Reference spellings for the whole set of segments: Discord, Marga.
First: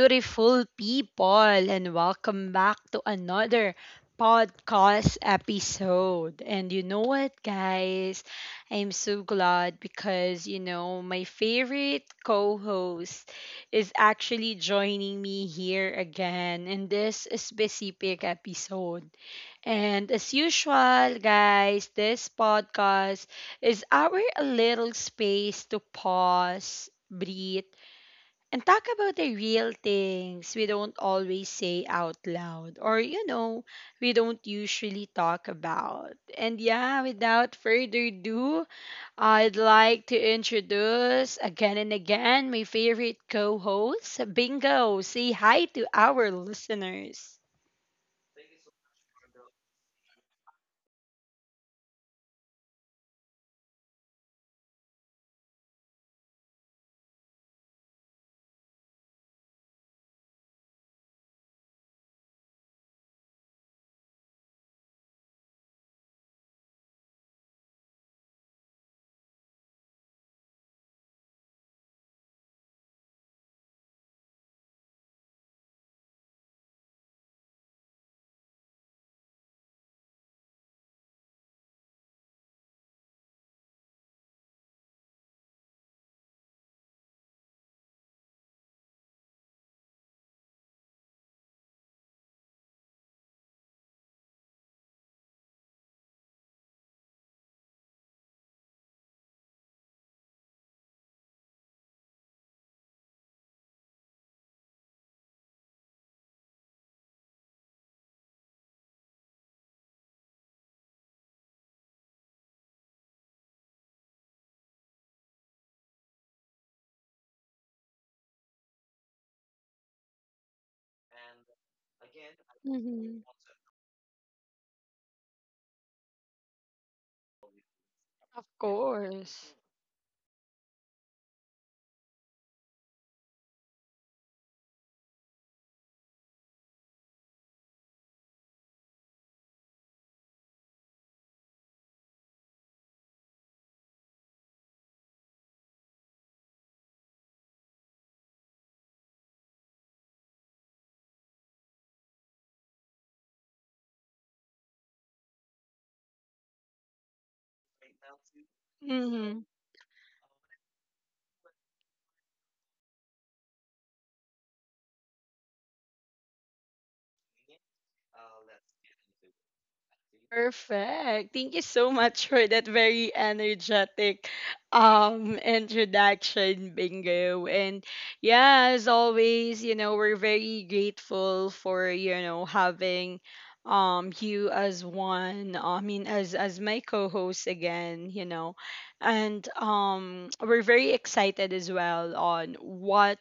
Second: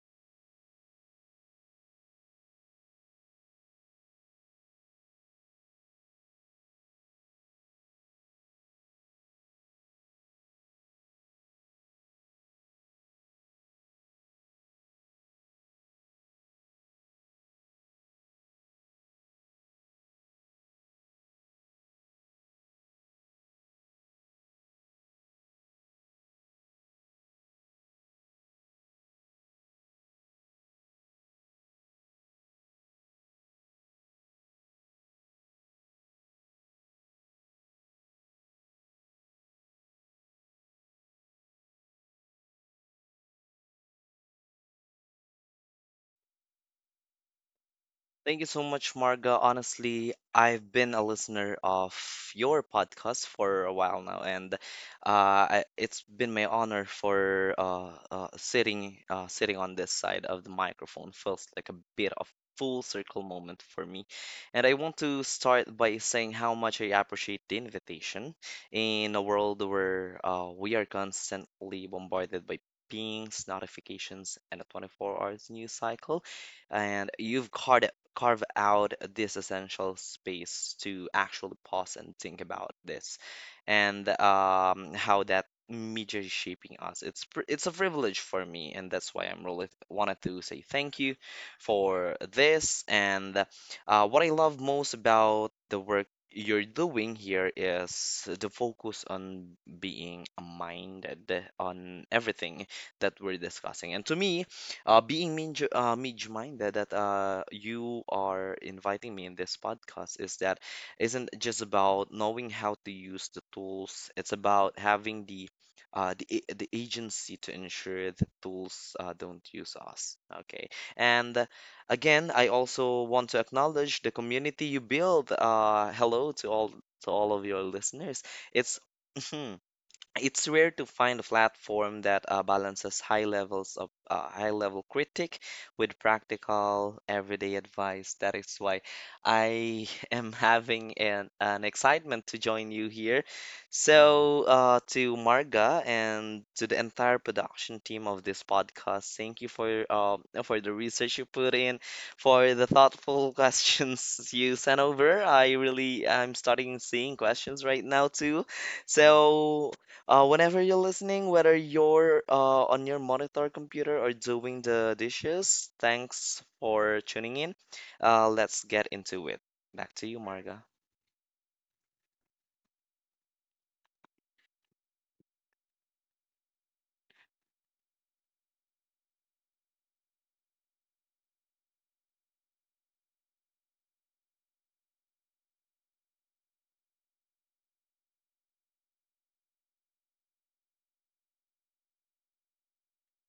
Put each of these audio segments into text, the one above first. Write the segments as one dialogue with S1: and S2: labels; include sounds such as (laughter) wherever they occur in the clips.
S1: beautiful people, and welcome back to another podcast episode. And you know what, guys? I'm so glad because, you know, my favorite co host is actually joining me here again in this specific episode. And as usual, guys, this podcast is our little space to pause, breathe, and talk about the real things we don't always say out loud or, we don't usually talk about. And yeah, without further ado, I'd like to introduce again and again my favorite co host, Bingo. Say hi to our listeners.
S2: Thank you so much, Marga. Honestly, I've been a listener of your podcast for a while now, and it's been my honor for sitting on this side of the microphone. Feels like a bit of full circle moment for me, and I want to start by saying how much I appreciate the invitation. In a world where we are constantly bombarded by pings, notifications, and a 24 hours news cycle and you've caught carve out this essential space to actually pause and think about this and how that media is shaping us. It's a privilege for me, and that's why I'm really wanted to say thank you for this. And what I love most about the work you're doing here is the focus on being minded on everything that we're discussing. And to me, being mid mid-minded that you are inviting me in this podcast is that isn't just about knowing how to use the tools. It's about having the the agency to ensure the tools don't use us. Okay, and again, I also
S1: Mhm.
S2: want to acknowledge the community you build. Hello to all of your listeners.
S1: Of
S2: It's (laughs)
S1: course.
S2: it's rare to find a platform that balances high levels of high level critique with practical everyday advice. That is why I (laughs) am having an excitement to join you here. So, to Marga and to the entire production team of this podcast, thank you for the research you put in, for the thoughtful (laughs) questions you sent over. I'm starting seeing questions right now too.
S1: Mm-hmm.
S2: So whenever you're listening, whether you're on your monitor computer or doing the dishes, thanks for tuning in. Let's get into it. Back to you, Marga.
S1: Perfect. Thank you so much for that very energetic introduction, Bingo. And yeah, as always, you know, we're very grateful for, you know, having you as one, I mean as my co-host again, you know. And we're very excited as well on what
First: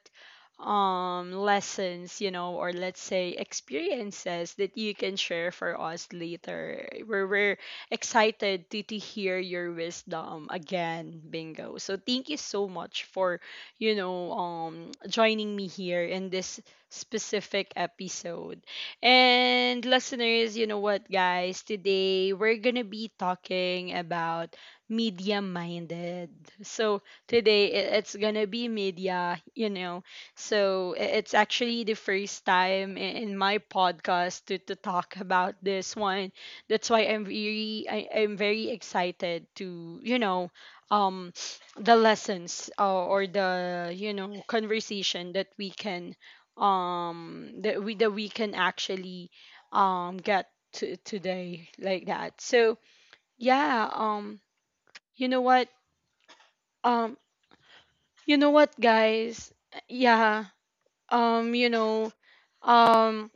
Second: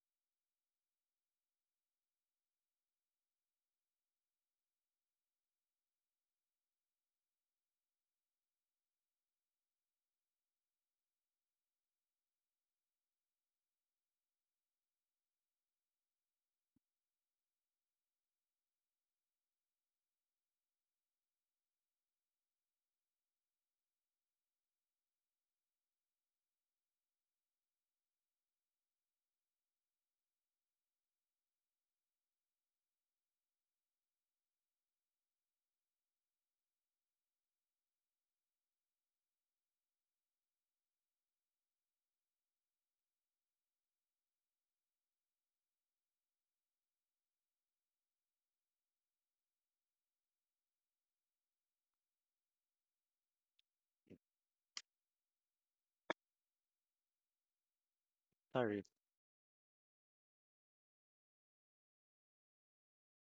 S1: lessons you know or let's say experiences that you can share for us later we're excited to hear your wisdom again, Bingo, so thank you so much for you know joining me here in this specific episode. And listeners, you know what, guys, today we're gonna be talking about media minded. So today it's gonna be media, you know. So it's actually the first time in my podcast to talk about this one. That's why I'm very I'm very excited to you know um (sniffs) the lessons or the you know conversation that we can that we can actually get to today like that. So yeah, you know what, um you know what,
S2: Sorry,
S1: guys, yeah you know, um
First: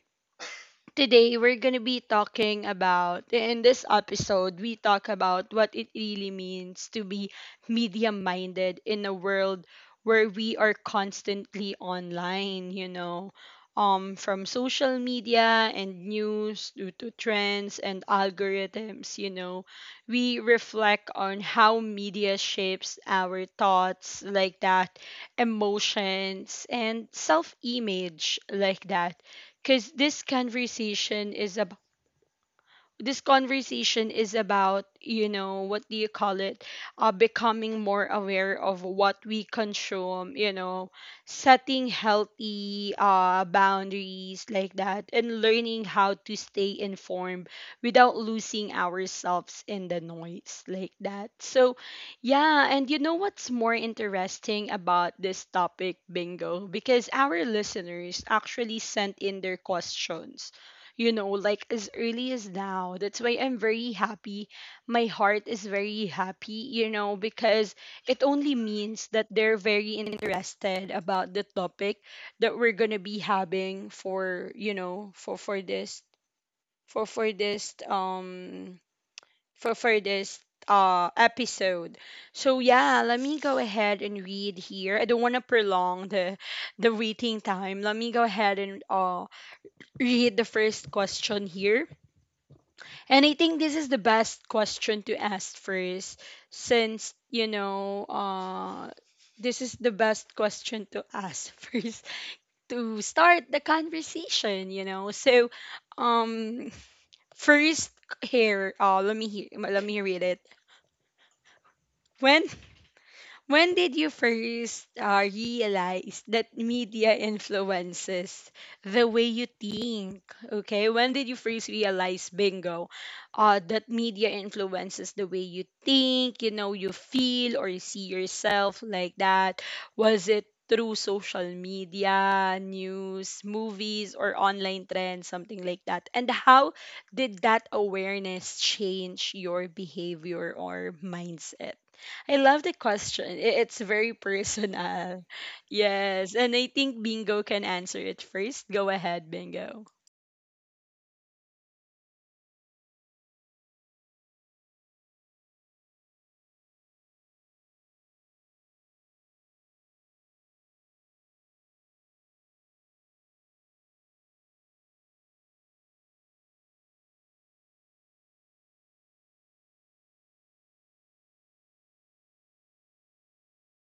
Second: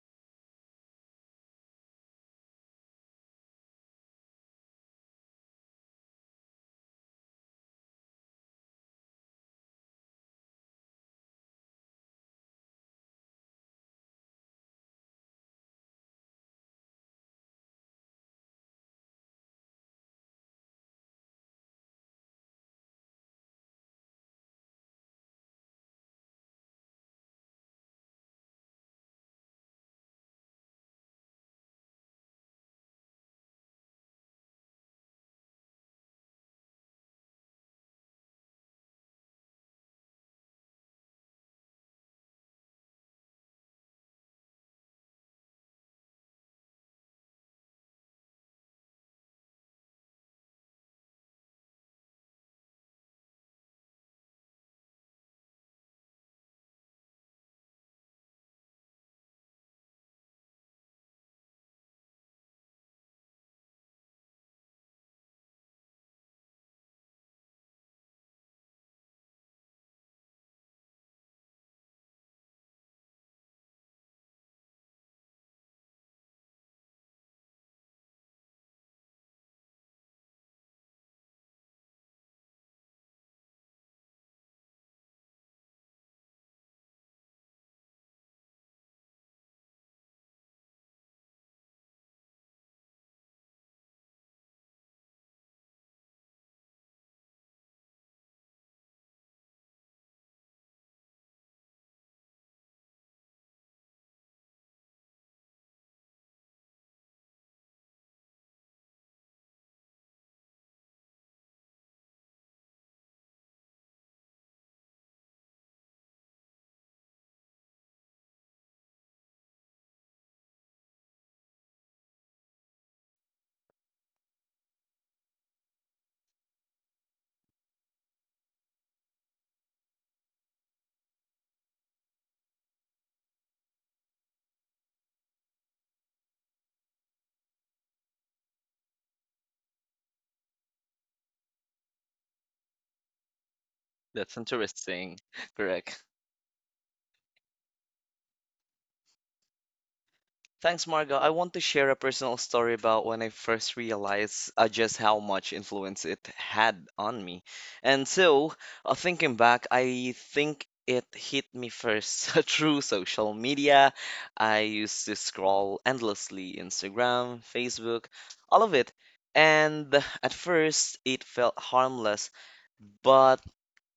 S1: today, we're going to be talking about, in this episode, we talk about what it really means to be media minded in a world where we are constantly online, you know, from social media and news due to trends and algorithms, you know. We reflect on how media shapes our thoughts, like that, emotions, and self image, like that, because this conversation is about you know what do you call it, becoming more aware of what we consume, you know, setting healthy boundaries like that, and learning how to stay informed without losing ourselves in the noise like that. So yeah, and you know what's more interesting about this topic, Bingo? Because our listeners actually sent in their questions, you know, like as early as now. That's why I'm very happy. My heart is very happy, you know, because it only means that they're very interested about the topic that we're gonna be having for, you know, for for this um for this episode. So yeah, let me go ahead and read here. I don't want to prolong the waiting time. Let me go ahead and read the first question here. And I think this is the best question to ask first, since you know, this is the best question to ask (laughs) first to start the conversation. You know, so um, first here, let me hear, let me read it. When When did you first realize that media influences the way you think? Okay, when did you first realize, Bingo, that media influences the way you think, you know, you feel or you see yourself like that? Was it through social media, news, movies, or online trends, something like that? And how did that awareness change your behavior or mindset? I love the question. It's very
S2: that's interesting.
S1: personal.
S2: (laughs)
S1: (laughs)
S2: Correct.
S1: Yes. And I think Bingo can answer it first. Go ahead, Bingo.
S2: Thanks, Marga. I want to share a personal story about when I first realized just how much influence it had on me. And so, thinking back, I think it hit me first (laughs) through social media. I used to scroll endlessly Instagram, Facebook, all of it. And at first, it felt harmless, but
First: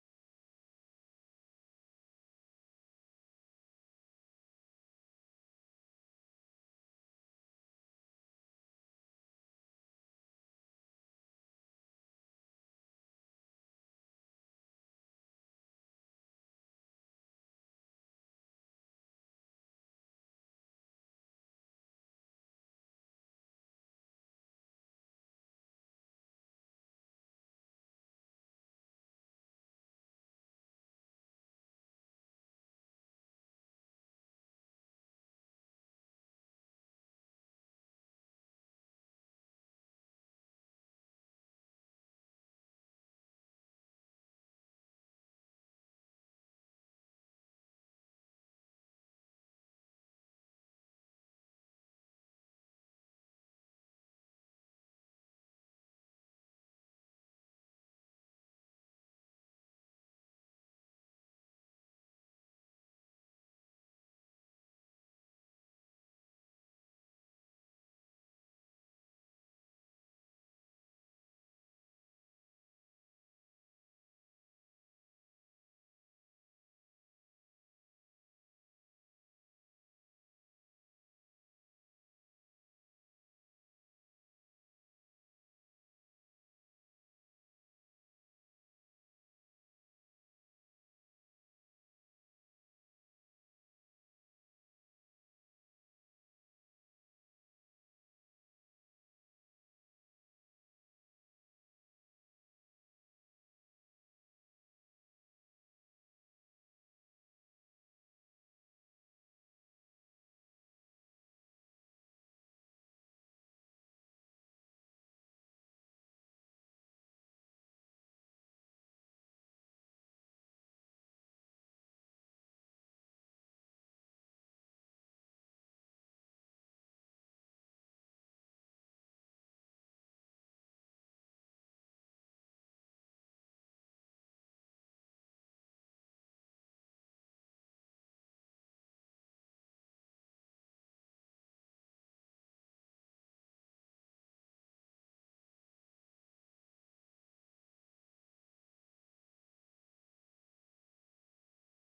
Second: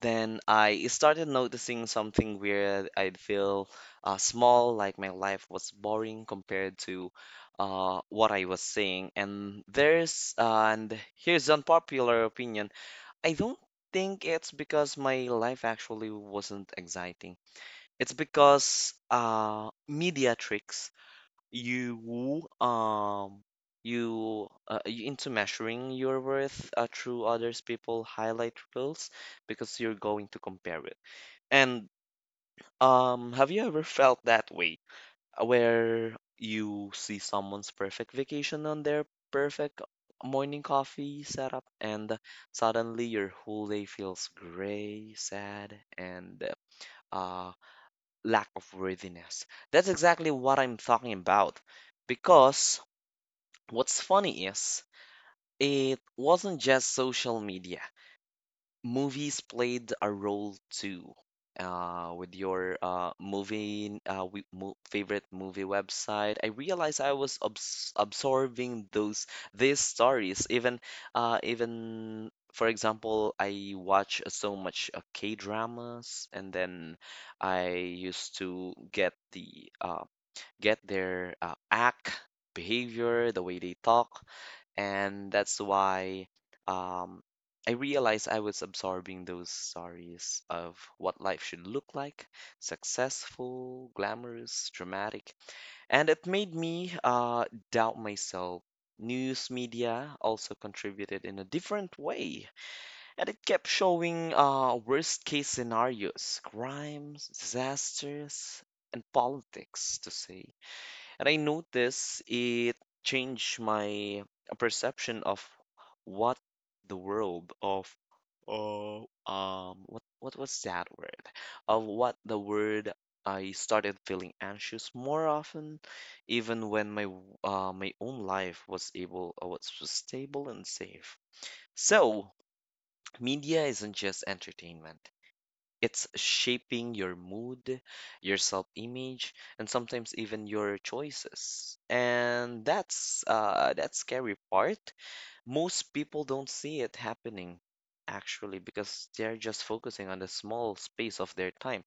S2: then I started noticing something weird. I'd feel small, like my life was boring compared to what I was seeing. And here's unpopular opinion. I don't think it's because my life actually wasn't exciting. It's because media tricks you um you into measuring your worth through others people highlight reels because you're going to compare it, and have you ever felt that way where you see someone's perfect vacation on their perfect morning coffee setup and suddenly your whole day feels gray sad and uh lack of worthiness. That's exactly what I'm talking about. Because what's funny is, it wasn't just social media. Movies played a role too. With your movie, we, mo favorite movie website, I realized I was absorbing those these stories. Even, even for example, I watch so much K-dramas, and then I used to get their act, behavior, the way they talk and that's why um, I realized I was absorbing those stories of what life should look like: successful, glamorous, dramatic. And it made me doubt myself. News media also contributed in a different way, and it kept showing worst case scenarios, crimes, disasters, and politics, to say. And I notice it changed my perception of what the world of uh, what was that word? Of what the word I started feeling anxious more often, even when my own life was was stable and safe. So media isn't just entertainment. It's shaping your mood, your self image, and sometimes even your choices. And that's that scary part. Most people don't see it happening actually because they're just focusing on the small space of their time.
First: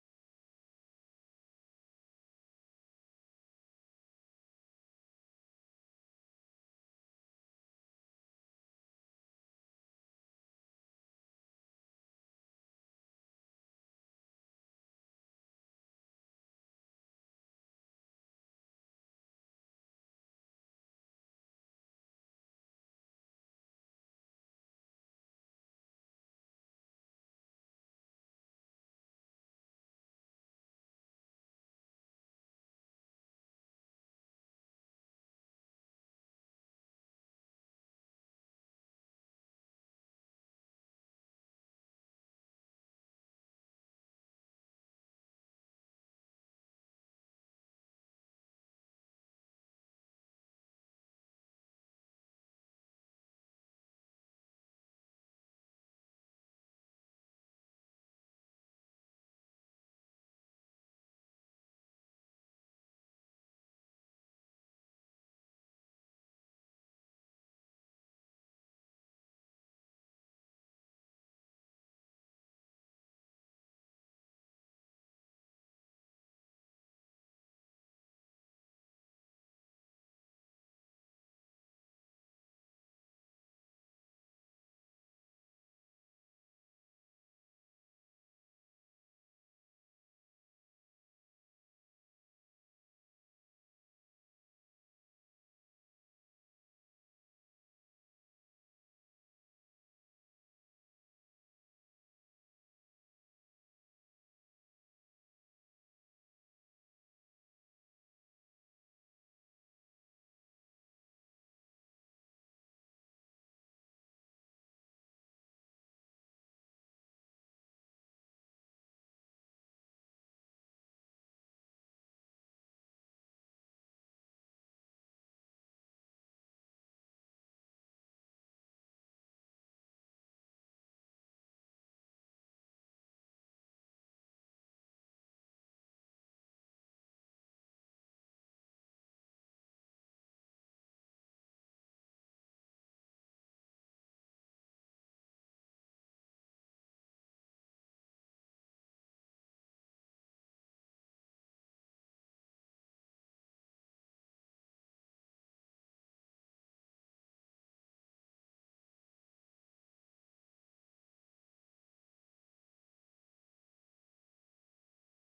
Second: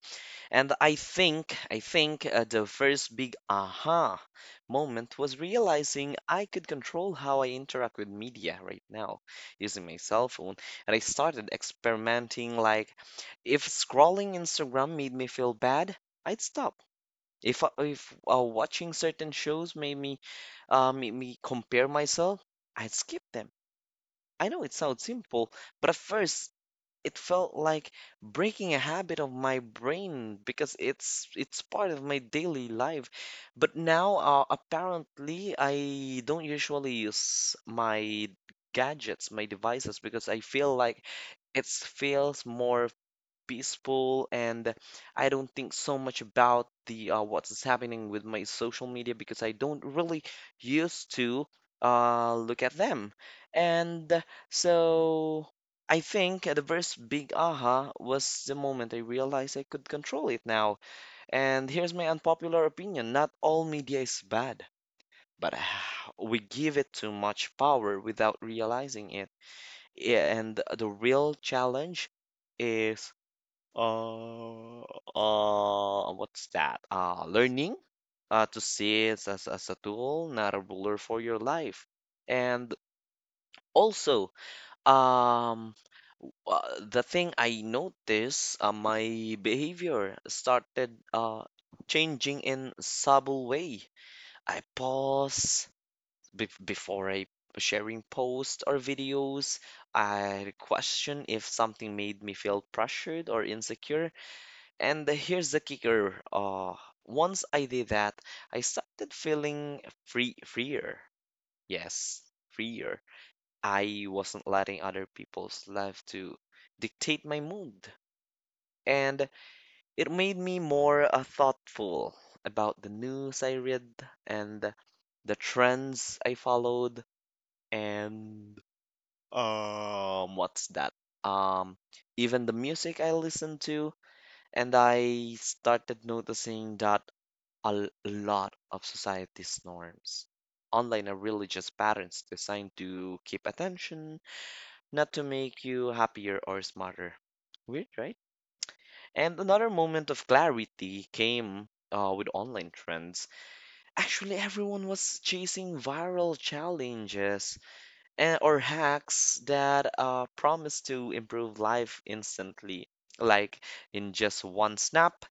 S2: And I think The first big aha moment was realizing I could control how I interact with media right now using my cell phone. And I started experimenting like if scrolling Instagram made me feel bad, I'd stop. If watching certain shows made me compare myself, I'd skip them. I know it sounds simple, but at first it felt like breaking a habit of my brain because it's part of my daily life. But now, apparently, I don't usually use my gadgets, my devices, because I feel like it feels more peaceful, and I don't think so much about the what's happening with my social media because I don't really used to look at them. And so I think the first big aha was the moment I realized I could control it now. And here's my unpopular opinion, not all media is bad, but (sighs) we give it too much power without realizing it. Yeah, and the real challenge is uh, what's that? Learning to see it as a tool, not a ruler for your life. And also, um, uh, the thing I noticed, my behavior started changing in subtle way. I pause be before I sharing posts or videos. I question if something made me feel pressured or insecure, and the- here's the kicker. Once I did that, I started feeling free, freer. Yes, freer. I wasn't letting other people's life to dictate my mood. And it made me more thoughtful about the news I read and the trends I followed and what's that? Um even the music I listened to, and I started noticing that lot of society's norms online are really just patterns designed to keep attention, not to make you happier or smarter. Weird, right? And another moment of clarity came with online trends. Actually, everyone was chasing viral challenges and, or hacks that promise to improve life instantly. Like in just one snap,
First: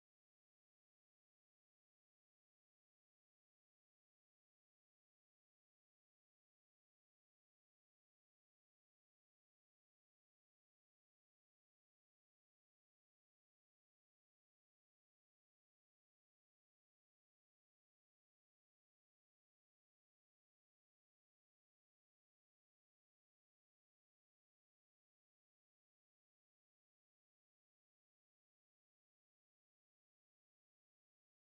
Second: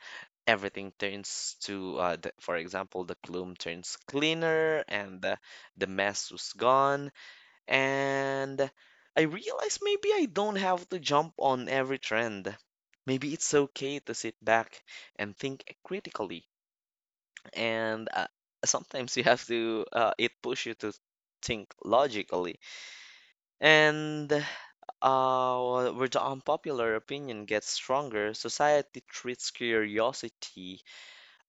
S2: everything turns to for example the plume turns cleaner and the mess was gone. And I realized maybe I don't have to jump on every trend. Maybe it's okay to sit back and think critically, and sometimes (laughs) you have to it push you to think logically. And where the unpopular opinion gets stronger, society treats curiosity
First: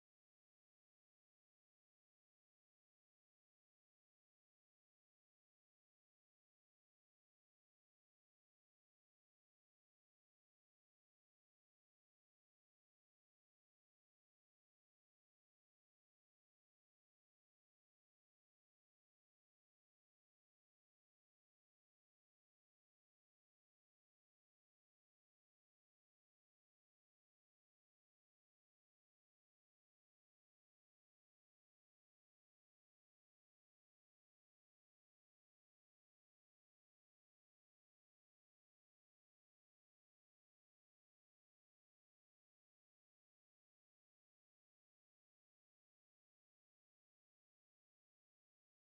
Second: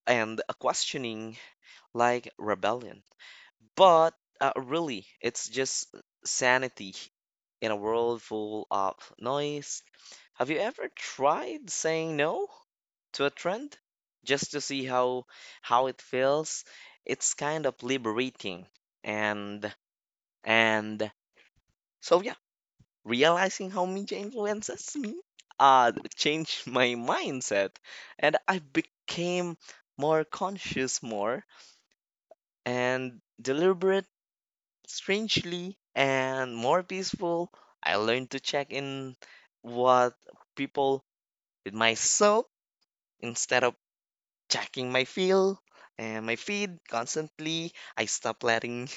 S2: and a questioning like rebellion. But really, it's just sanity in a world full of noise. Have you ever tried saying no to a trend just to see how it feels? It's kind of liberating. And and so yeah, realizing how media influences me changed my mindset, and I became more conscious, more and deliberate, strangely, and more peaceful. I learned to check in what people with myself instead of checking my feel and my feed constantly. I stopped letting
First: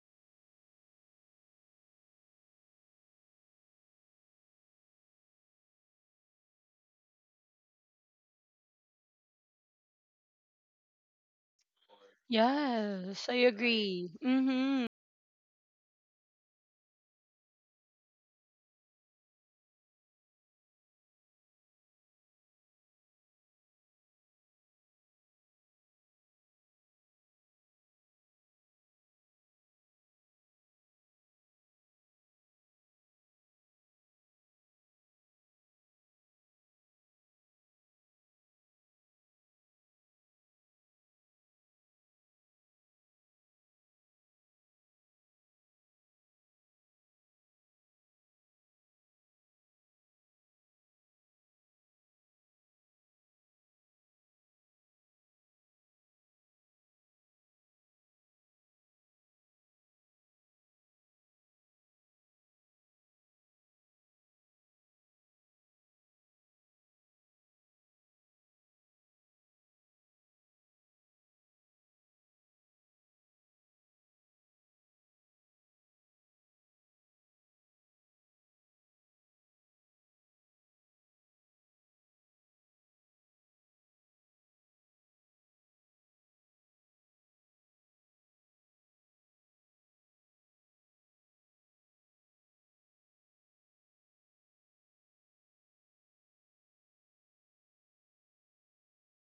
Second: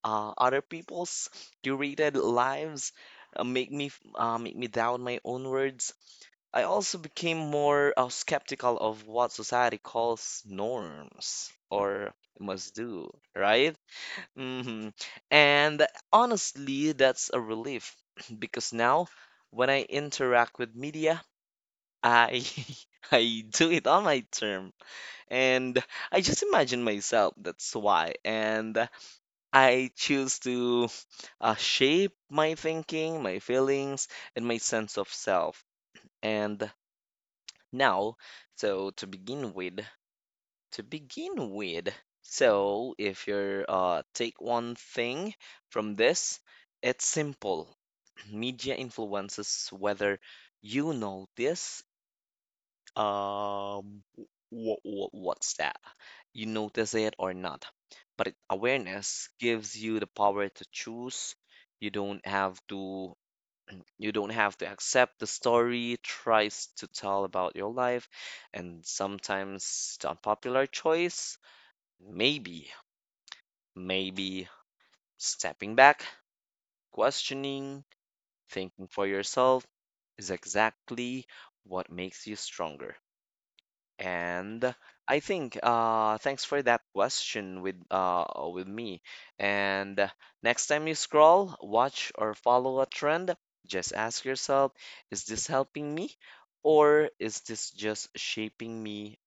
S2: (laughs) other people's curated lives make me doubt my own words. I also became more skeptical of what society calls norms or must do,
S1: Yes, I
S2: right?
S1: agree. Mm-hmm.
S2: Mhm. And honestly, that's a relief (clears throat) because now when I interact with media, I (laughs) I do it on my term. And I just imagine myself, that's why. And I choose to (sighs) shape my thinking, my feelings, and my sense of self. And now, so to begin with, to begin with. So, if you're take one thing from this, it's simple. (clears throat) Media influences whether you notice um w- w- what's that? you notice it or not. But it- awareness gives you the power to choose. You don't have to you don't have to accept the story tries to tell about your life, and sometimes the unpopular choice, Maybe, maybe stepping back, questioning, thinking for yourself is exactly what makes you stronger. And I think thanks for that question with me. And next time you scroll, watch or follow a trend, just ask yourself, is this helping me or is this just shaping me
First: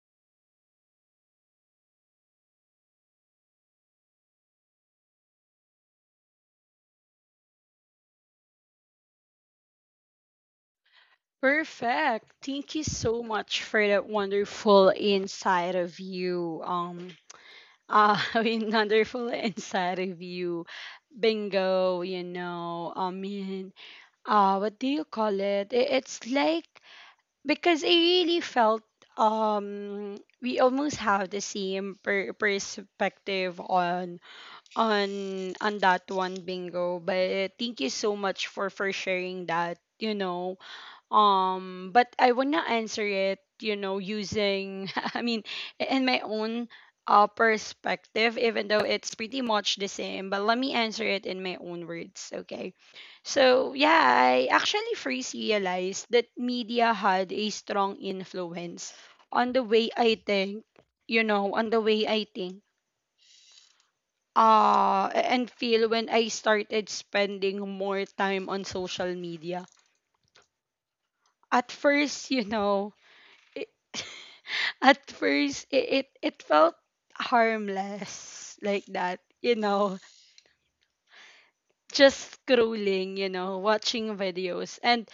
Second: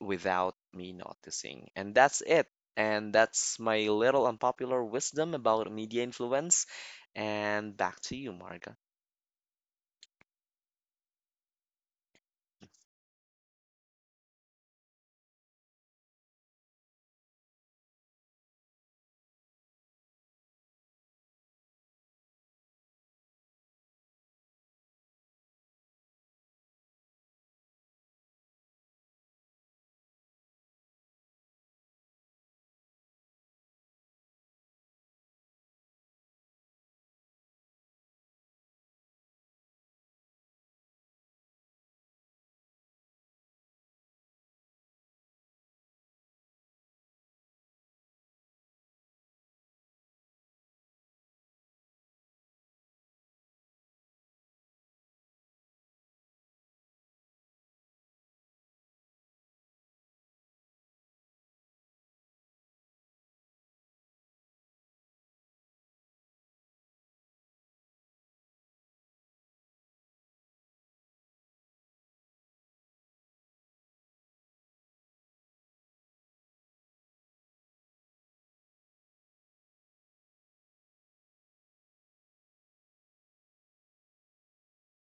S2: without me noticing? And that's it. And that's my little unpopular wisdom about media influence. And back to you, Marga.
S1: Perfect. Thank you so much for that wonderful insight of you. (laughs) I mean, wonderful (laughs) insight of you, Bingo, you know. I mean, what do you call it? It's like because I really felt we almost have the same perspective on on that one, Bingo, but thank you so much for sharing that, you know. But I wanna answer it, you know, using, (laughs) I mean, in my own perspective, even though it's pretty much the same, but let me answer it in my own words, okay? So, yeah, I actually first realized that media had a strong influence on the way I think, you know, on the way I think. A- and feel when I started spending more time on social media. At first, you know, it, (laughs) at first it felt harmless like that, you know, just scrolling, you know, watching videos, and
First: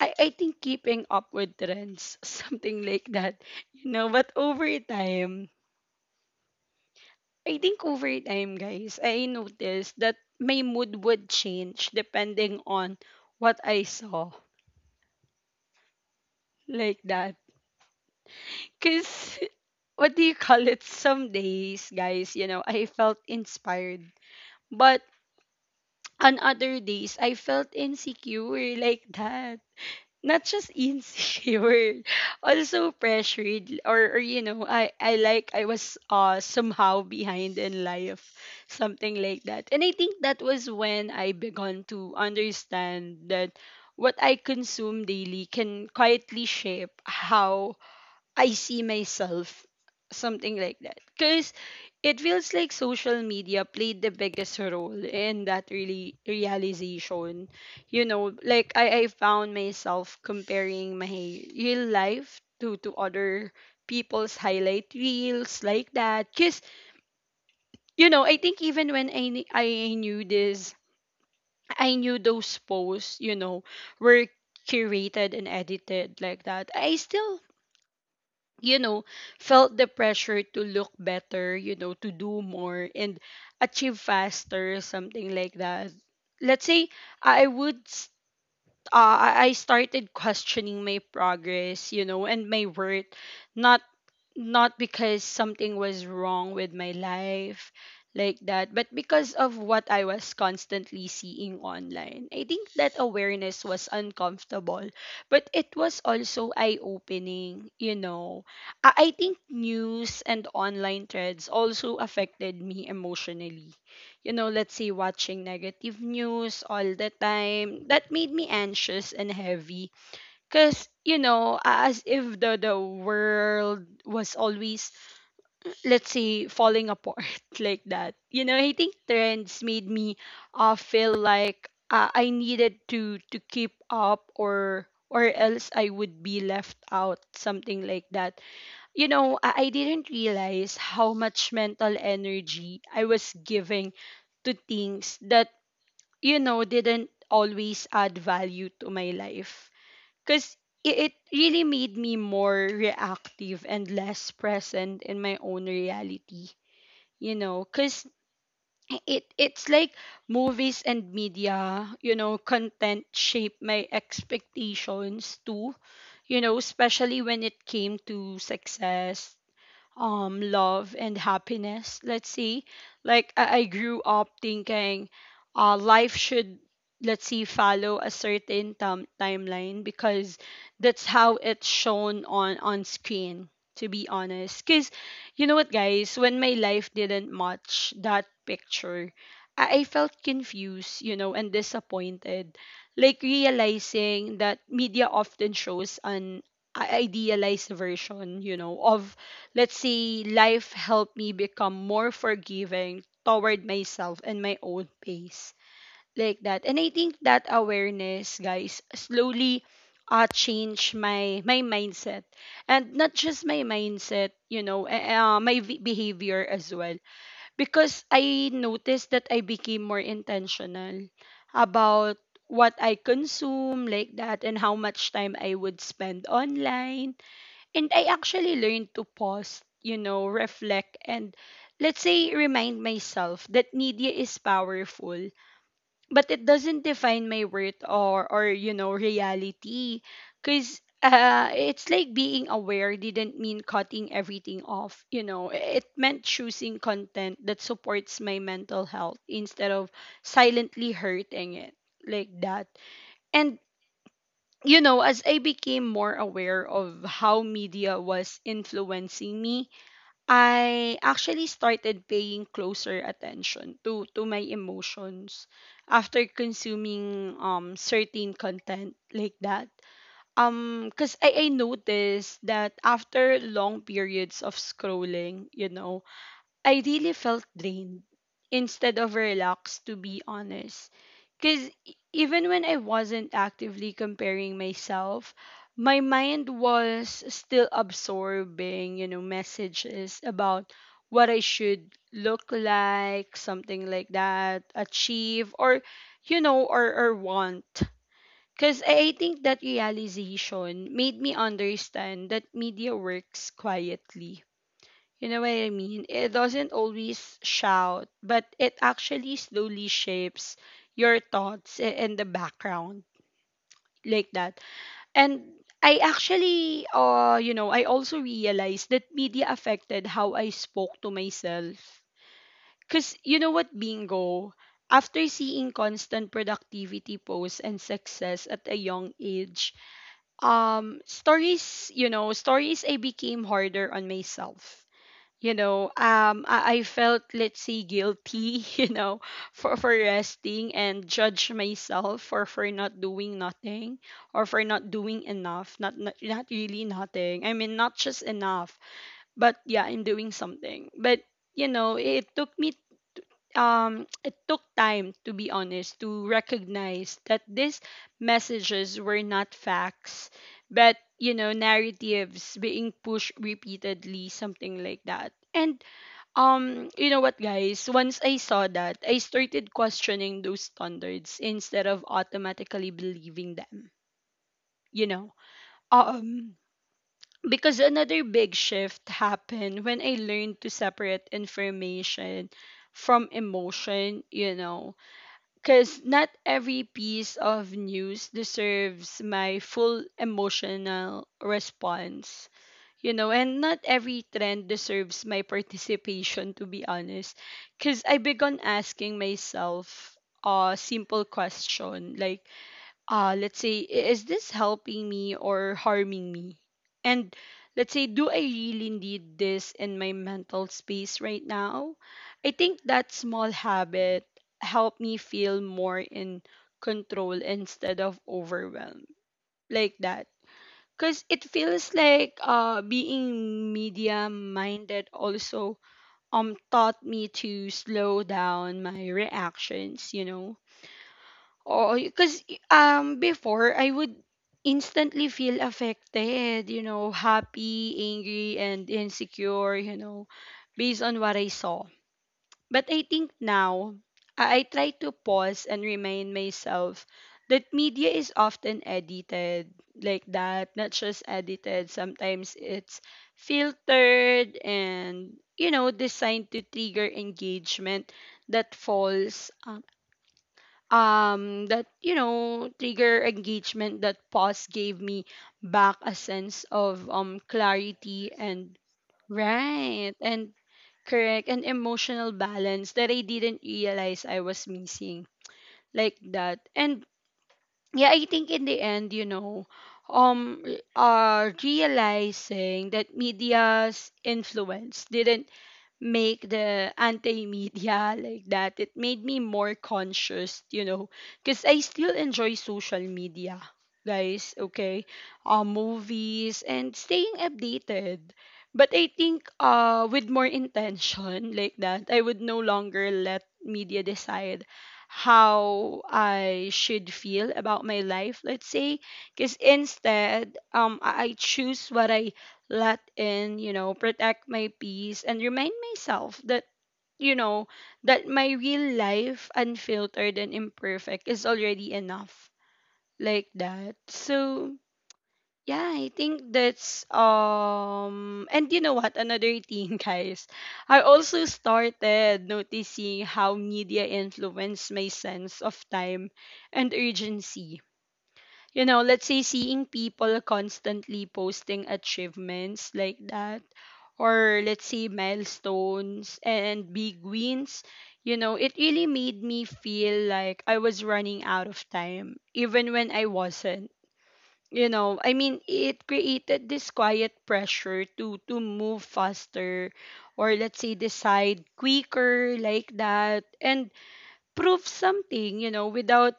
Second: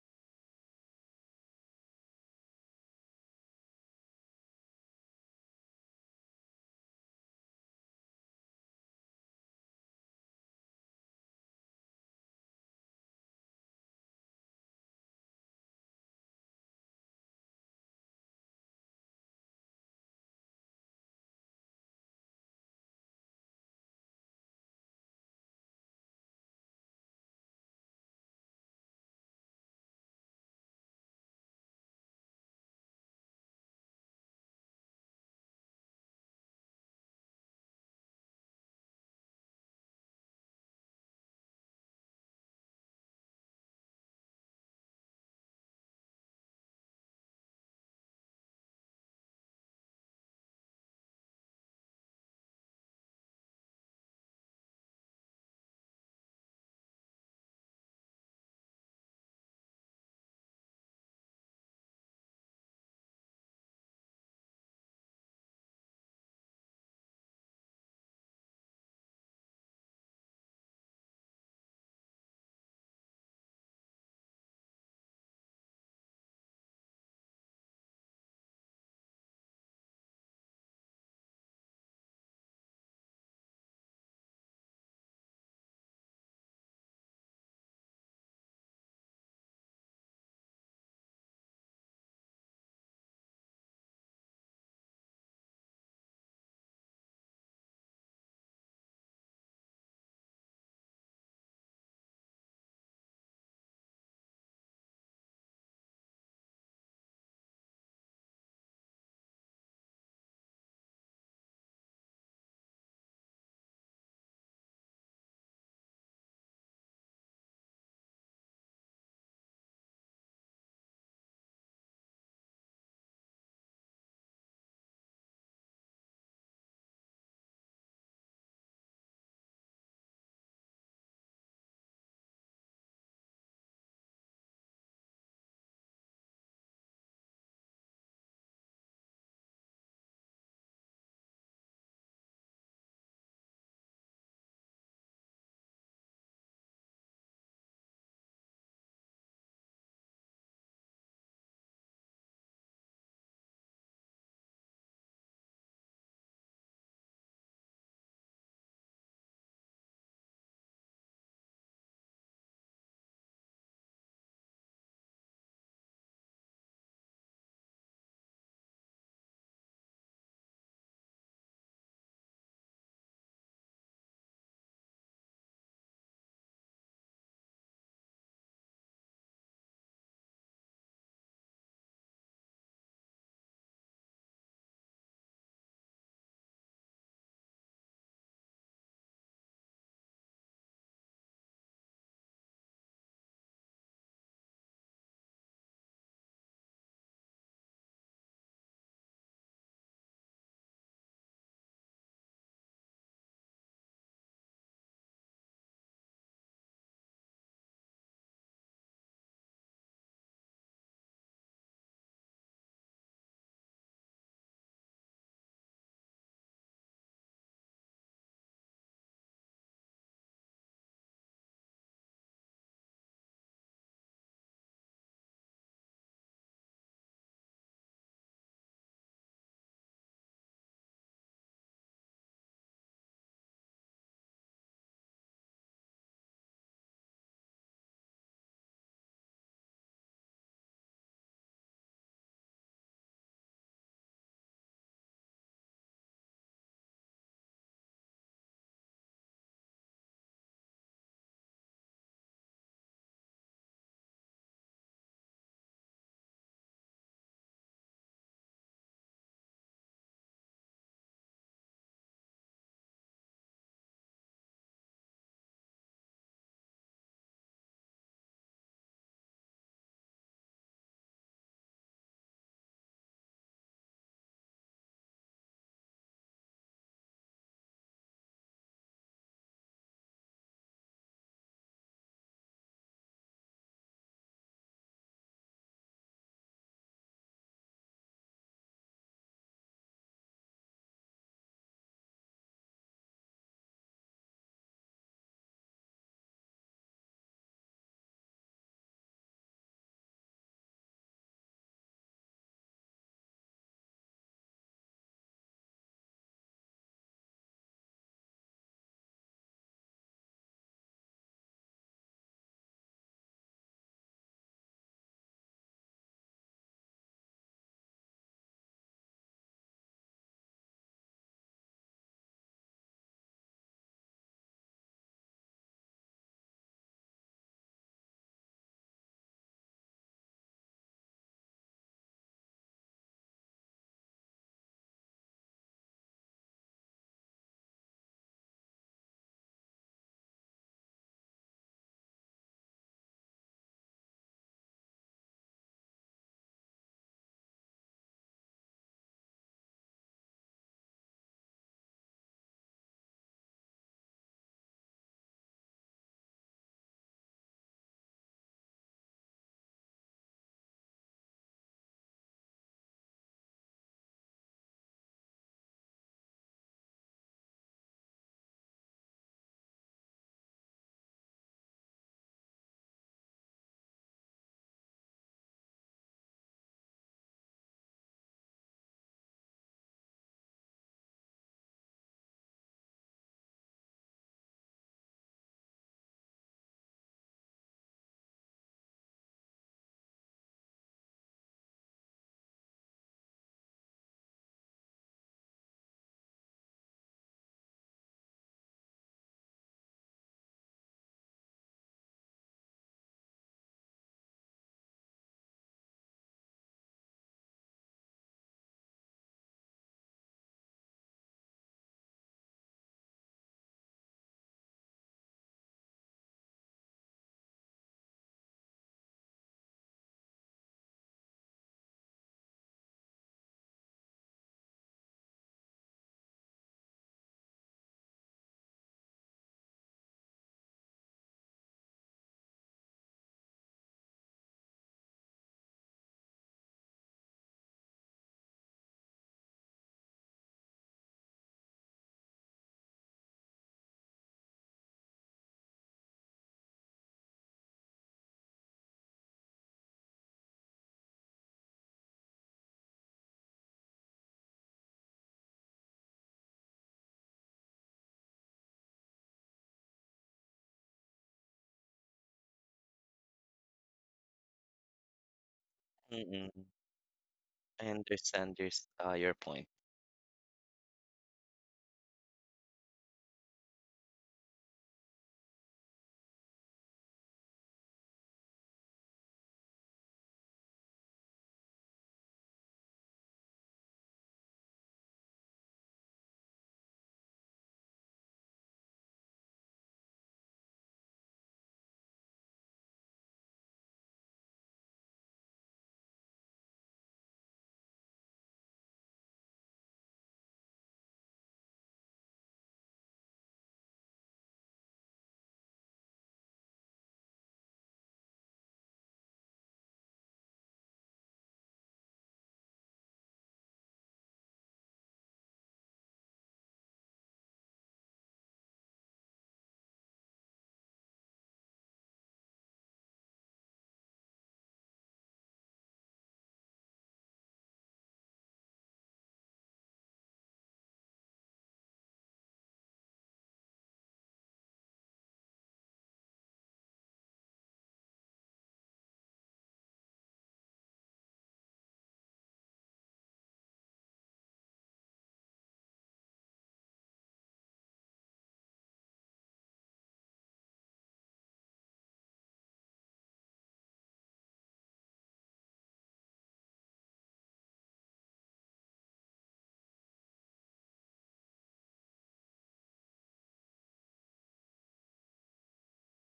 S1: I think keeping up with trends, (laughs) something like that, you know. But over time, guys, I noticed that my mood would change depending on what I saw like that. Because (laughs) what do you call it, some days, guys, you know, I felt inspired, but on other days, I felt insecure like that. Not just insecure, (laughs) also pressured, or you know, I like I was somehow behind in life, something like that. And I think that was when I began to understand that what I consume daily can quietly shape how I see myself, something like that. Because it feels like social media played the biggest role in that really realization. You know, like I found myself comparing my real life to other people's highlight reels like that. Because, you know, I think even when I knew this, I knew those posts, you know, were curated and edited like that. I still, you know, felt the pressure to look better, you know, to do more and achieve faster, something like that. Let's say I would I started questioning my progress, you know, and my worth, not because something was wrong with my life like that, but because of what I was constantly seeing online. I think that awareness was uncomfortable, but it was also eye-opening, you know. I think news and online threads also affected me emotionally, you know. Let's say watching negative news all the time, that made me anxious and heavy. Because, you know, as if the world was always, let's say, falling apart (laughs) like that. You know, I think trends made me feel like I needed to keep up or else I would be left out, something like that, you know. I didn't realize how much mental energy I was giving to things that, you know, didn't always add value to my life. Because it really made me more reactive and less present in my own reality, you know. Because it it's like movies and media, you know, content shape my expectations too, you know, especially when it came to success, love and happiness, let's see. Like, I grew up thinking life should, let's see, follow a certain timeline because that's how it's shown on screen, to be honest. Because, you know what, guys, when my life didn't match that picture, I felt confused, you know, and disappointed. Like realizing that media often shows an idealized version, you know, of, let's see, life helped me become more forgiving toward myself and my own pace. Like that. And I think that awareness, guys, slowly changed my mindset. And not just my mindset, you know, behavior as well. Because I noticed that I became more intentional about what I consume, like that, and how much time I would spend online. And I actually learned to pause, you know, reflect, and let's say remind myself that media is powerful, but it doesn't define my worth or you know, reality. Because it's like being aware didn't mean cutting everything off, you know. It meant choosing content that supports my mental health instead of silently hurting it like that. And you know, as I became more aware of how media was influencing me, I actually started paying closer attention to my emotions after consuming certain content like that. Cause I noticed that after long periods of scrolling, you know, I really felt drained instead of relaxed, to be honest. Because even when I wasn't actively comparing myself, my mind was still absorbing, you know, messages about what I should look like, something like that, achieve, or, you know, or want. Because I think that realization made me understand that media works quietly, you know what I mean? It doesn't always shout, but it actually slowly shapes your thoughts and the background like that. And I actually, you know, I also realized that media affected how I spoke to myself. Because you know what, bingo, after seeing constant productivity posts and success at a young age, stories, stories I became harder on myself. I felt, let's say, guilty (laughs) you know, for resting and judge myself for not doing nothing or for not doing enough. Not not really nothing, I mean, not just enough, but yeah, I'm doing something. But you know, it took me, it took time, to be honest, to recognize that these messages were not facts, but you know, narratives being pushed repeatedly, something like that. And you know what, guys, once I saw that, I started questioning those standards instead of automatically believing them, you know. um because another big shift happened when I learned to separate information from emotion, you know. Because not every piece of news deserves my full emotional response, you know, and not every trend deserves my participation, to be honest. Because I began asking myself a simple question like, let's say, is this helping me or harming me? And let's say, do I really need this in my mental space right now? I think that small habit helped me feel more in control instead of overwhelmed, like that. Because it feels like, being media minded also taught me to slow down my reactions, you know. Oh, because before I would instantly feel affected, you know, happy, angry, and insecure, you know, based on what I saw. But I think now I try to pause and remind myself that media is often edited, like that. Not just edited. Sometimes it's filtered and, you know, designed to trigger engagement. That falls that, you know, trigger engagement. That pause gave me back a
S2: Mm-mm.
S1: sense of
S2: I
S1: clarity
S2: understand
S1: and
S2: your point.
S1: right and correct and emotional balance that I didn't realize I was missing, like that. And yeah, I think in the end, you know, um realizing that media's influence didn't make the anti-media (laughs) like that. It made me more conscious, you know, because I still enjoy social media, guys, okay? Movies and staying updated. But I think, with more intention (laughs) like that, I would no longer let media decide how I should feel about my life, let's say. Because instead, I choose what I let in, you know, protect my peace and remind myself that, you know, that my real life, unfiltered and imperfect, is already enough, like that. So yeah, I think that's and you know what, another thing, (laughs) guys. I also started noticing how media influenced my sense of time and urgency, you know. Let's say seeing people constantly posting achievements, like that, or let's say milestones and big wins, you know, it really made me feel like I was running out of time, even when I wasn't. You know, I mean, it created this quiet pressure to move faster, or let's say decide quicker like that, and prove something. You know, without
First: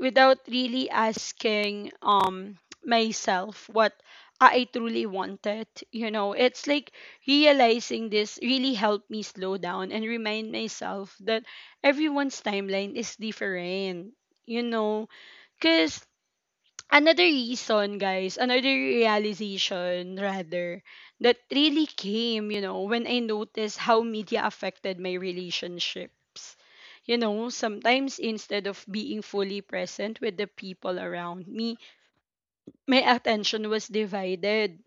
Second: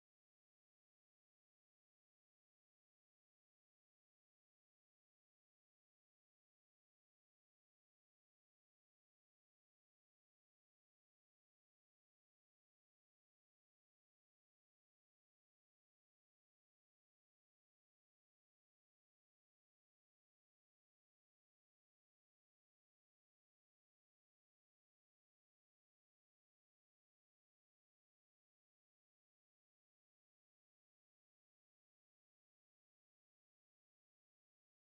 S1: really asking myself what I truly wanted. You know, it's like realizing this really helped me slow down and remind myself that everyone's timeline is different. You know, because another reason, guys, another realization, rather, that really came, you know, when I noticed how media affected my relationships. You know, sometimes instead of being fully present with the people around me, my attention was divided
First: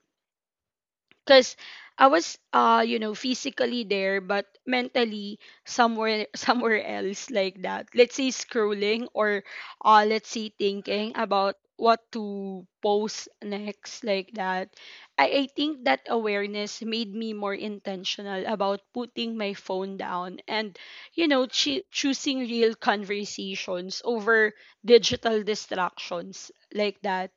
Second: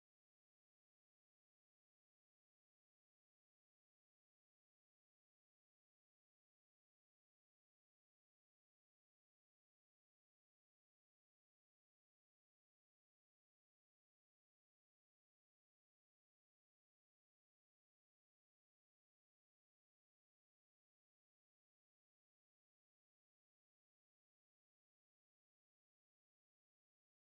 S1: because I was, you know, physically there but mentally somewhere (laughs) somewhere else, like that. Let's say scrolling or, let's say, thinking about what to post next, like that. I think that awareness made me more intentional about putting my phone down and, you know, choosing real conversations over digital distractions, like that.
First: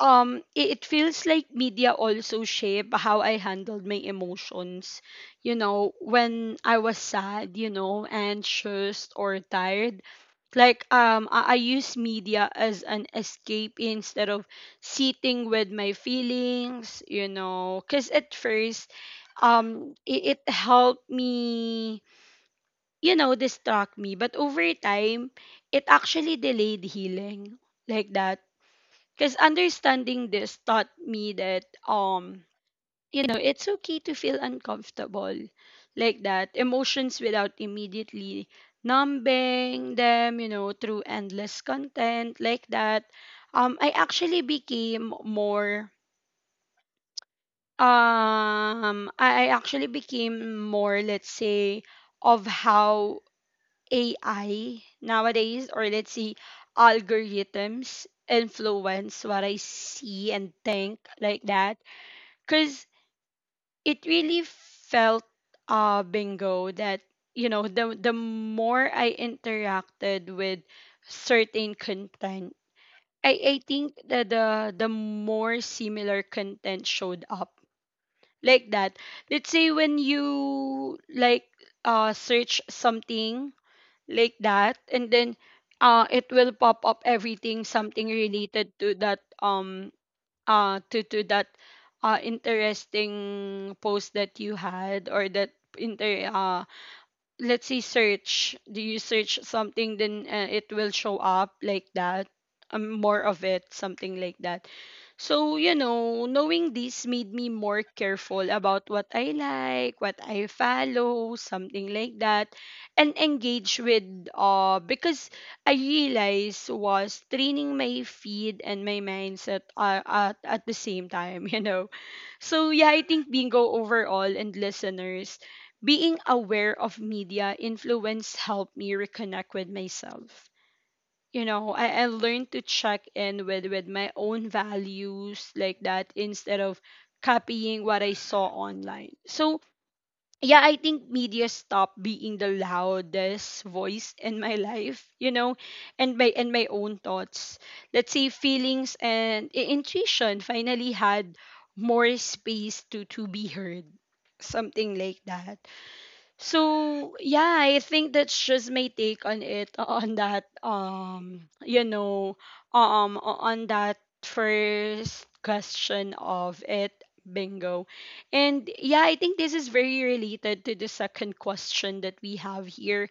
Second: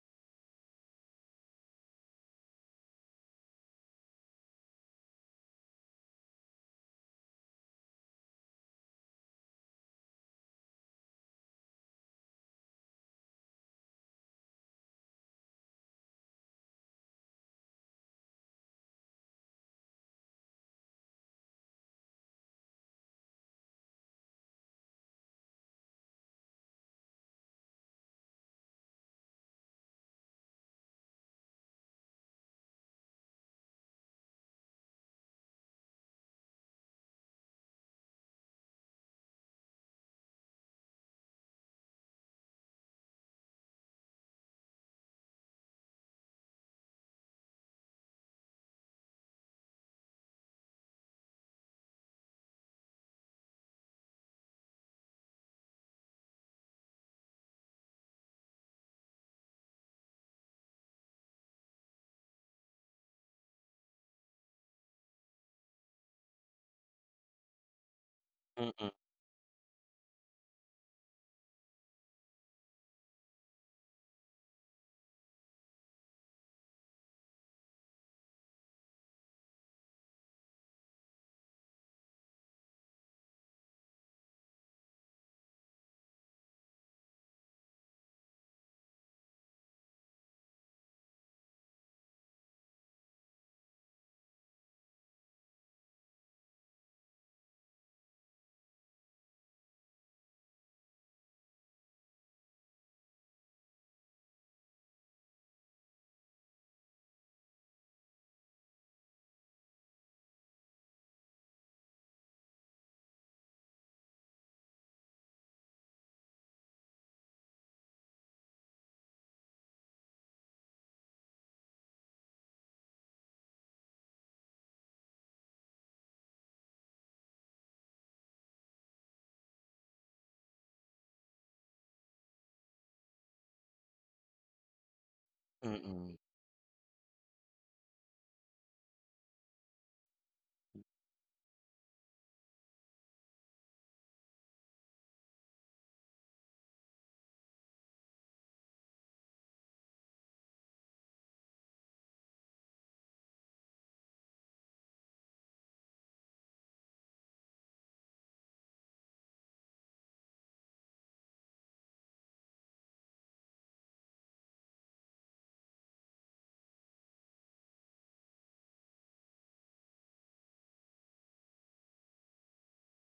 S1: It feels like media also shape how I handled my emotions. You know, when I was sad, you know, anxious or tired, like, I use media as an escape instead of sitting with my feelings, you know, because at first it helped me, you know, distract me, but over time it actually delayed healing, like that. Because understanding this taught me that, you know, it's okay to feel uncomfortable, like that, emotions without immediately numbing them, you know, through endless content, like that. I actually became more, I actually became more, let's say, of how AI nowadays, or let's see, algorithms influence what I see and think, like that. Because it really felt, bingo, that, you know, the more
S2: Mm-mm.
S1: I interacted with certain content, I think that the more similar content showed up, like that. Let's say when you like, search something, like that, and then it will pop up everything, something related to that, to that interesting post that you had or that inter let's say search. Do you search something, then, it will show up like that, more of it, something like that. So, you know, knowing this made me more careful about what I like, what I follow, something like that, and engage with, because I realized was training my feed and my mindset, at the same time (laughs) you know. So yeah, I think, bingo, overall, and listeners, being aware of media influence helped me reconnect with myself. You know, I learned to check in with my own values, like that,
S2: Mm-mm.
S1: instead of copying what I saw online. So, yeah, I think media stopped being the loudest voice in my (laughs) life, you know, and my, and my own thoughts. Let's say feelings and intuition finally had more space to be heard, something like that. So yeah, I think that's just my take on it, on that, you know, on that first question of it, bingo. And yeah, I think this is very related to the second question that we have here.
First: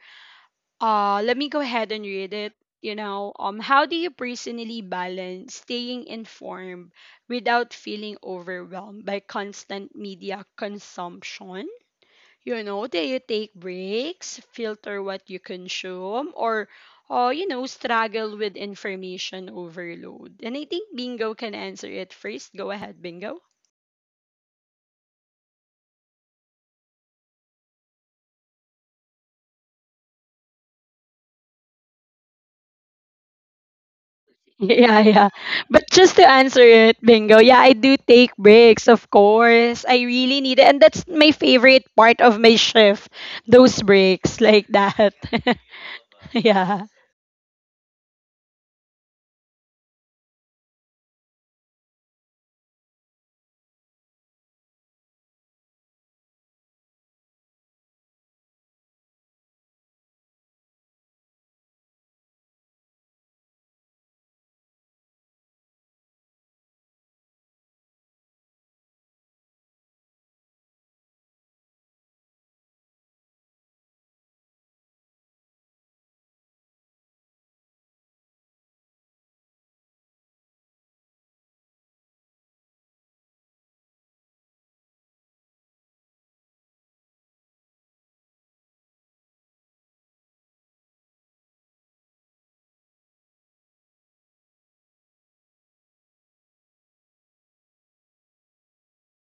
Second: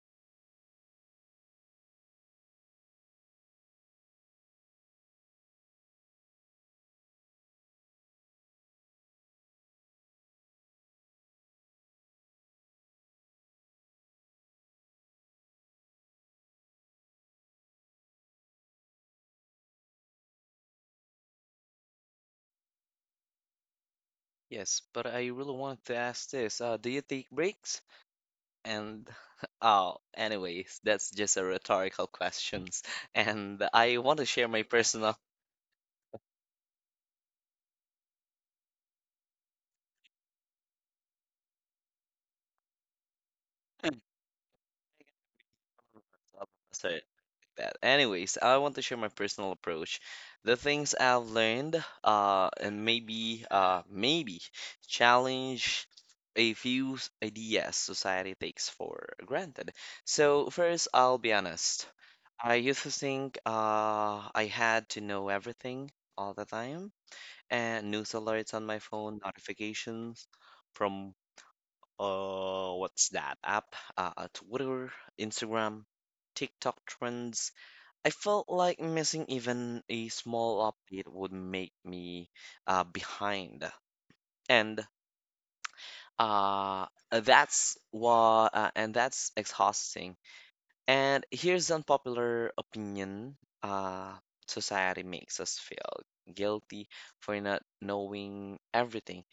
S1: Let me go ahead and read it. You know, how do you personally balance staying informed without feeling overwhelmed by constant media consumption? You know, do you take breaks, filter what you consume, or, you know, struggle with information overload? And I think Bingo can answer it first. Go ahead, Bingo. (laughs)
S2: Yes, but I really wanted to ask this. Do you take breaks? And (laughs) oh, anyways, that's just a rhetorical questions. (laughs) And I want to share my
S1: Yeah,
S2: personal.
S1: yeah. But just to answer it, bingo, yeah, I do take breaks, of course. I really need it. And that's my favorite part of my shift, those breaks, like that. (laughs) Yeah.
S2: That. Anyways, I want to share my personal approach, the things I've learned, and maybe challenge a few ideas society takes for granted. So first, I'll be honest. I used to think, I had to know everything all the time, and news alerts on my phone, notifications from, what's that app? Twitter, Instagram. TikTok trends. I felt like missing even a small update would make me behind, and and that's exhausting. And here's an unpopular opinion: uh, society makes us feel guilty for not knowing everything,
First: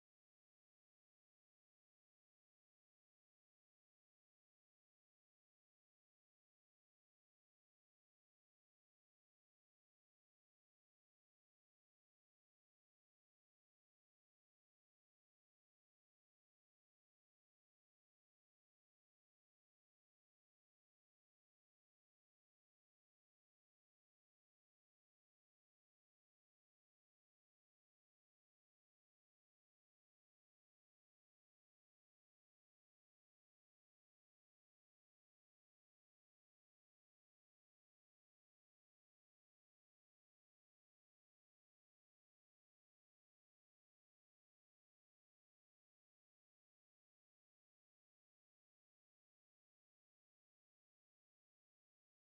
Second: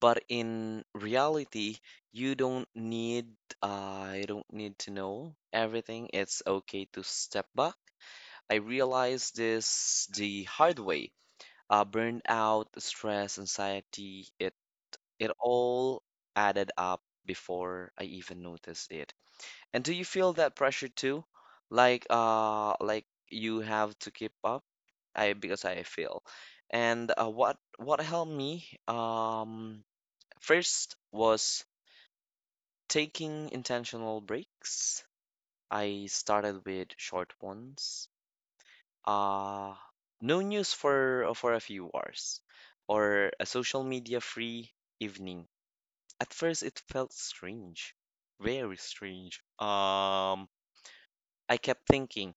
S2: but in reality, you don't need you don't need to know everything. It's okay to step back. I realized this the hard way. Burnout, stress, anxiety, it all added up before I even noticed it. And do you feel that pressure too? Like you have to keep up? I because I feel. And what helped me first was taking intentional breaks. I started with short ones, uh no news for a few hours, or a social media free evening. At first it felt strange, very strange. I kept thinking,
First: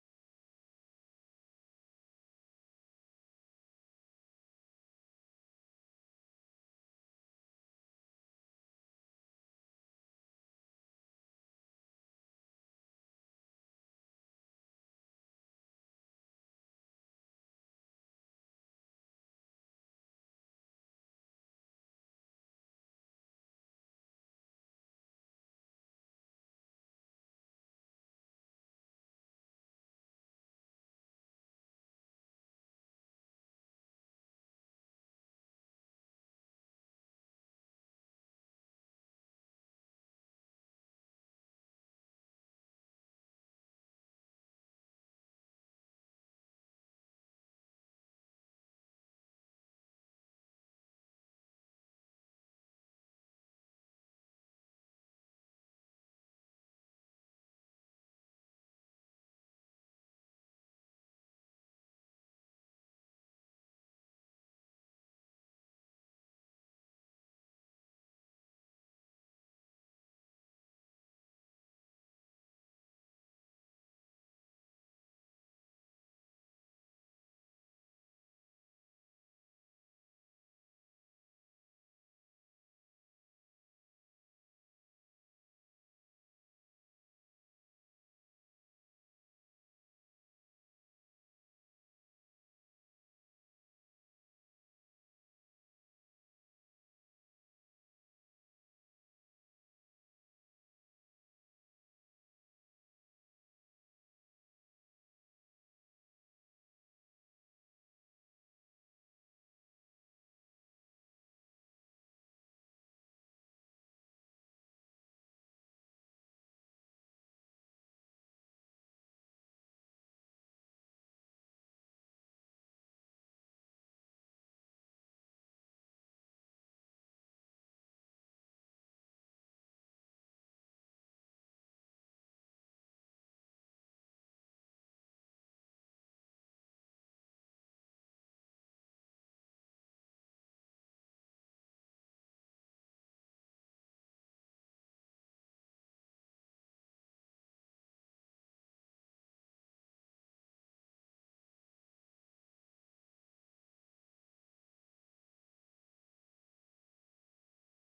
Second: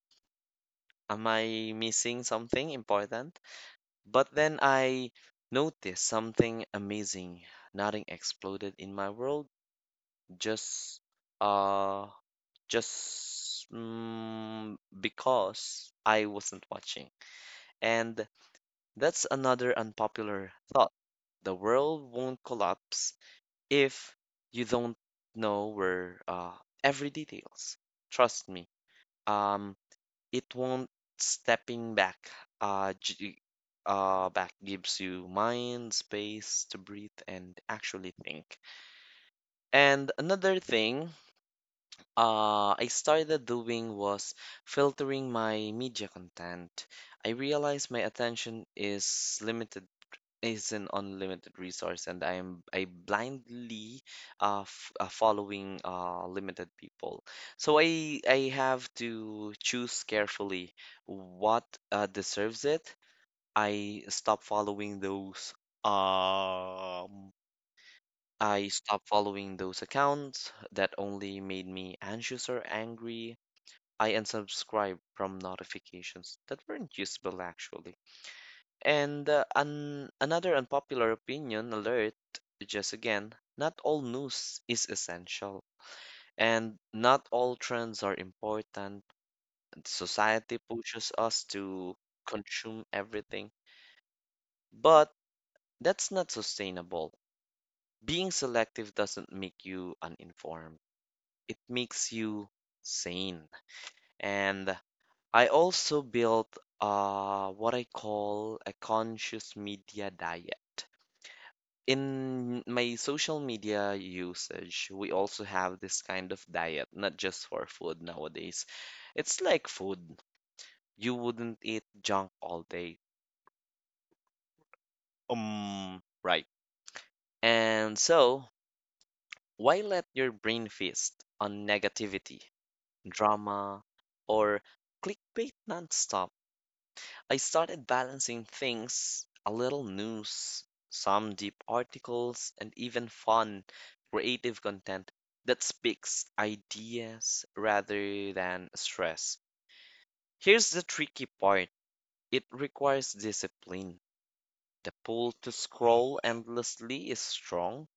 S2: am I missing something important? But then I noticed something amazing. Nothing exploded in my world, just uh just because I wasn't watching. And that's another unpopular thought. The world won't collapse if you don't know where every details. Trust me. Um, it won't. Stepping back. Uh, g- Back gives you mind space to breathe and actually think. And another thing I started doing was filtering my media content. I realized my attention is limited, is an unlimited resource, and I blindly following limited people. So I have to choose carefully what deserves it. I stop following those, um I stop following those accounts that only made me anxious or angry. I unsubscribe from notifications that weren't useful actually. And another unpopular opinion alert, just again, not all news is essential, and not all trends are important. Society pushes us to consume everything, but that's not sustainable. Being selective doesn't make you uninformed, it makes you sane. And I also built what I call a conscious media diet. In my social media usage, we also have this kind of diet, not just for food nowadays. It's like food. You wouldn't eat junk all day. Right. And so, why let your brain feast on negativity, drama, or clickbait nonstop? I started balancing things, a little news, some deep articles, and even fun, creative content that speaks ideas rather than stress. Here's the tricky part, it requires discipline. The pull to scroll endlessly is strong,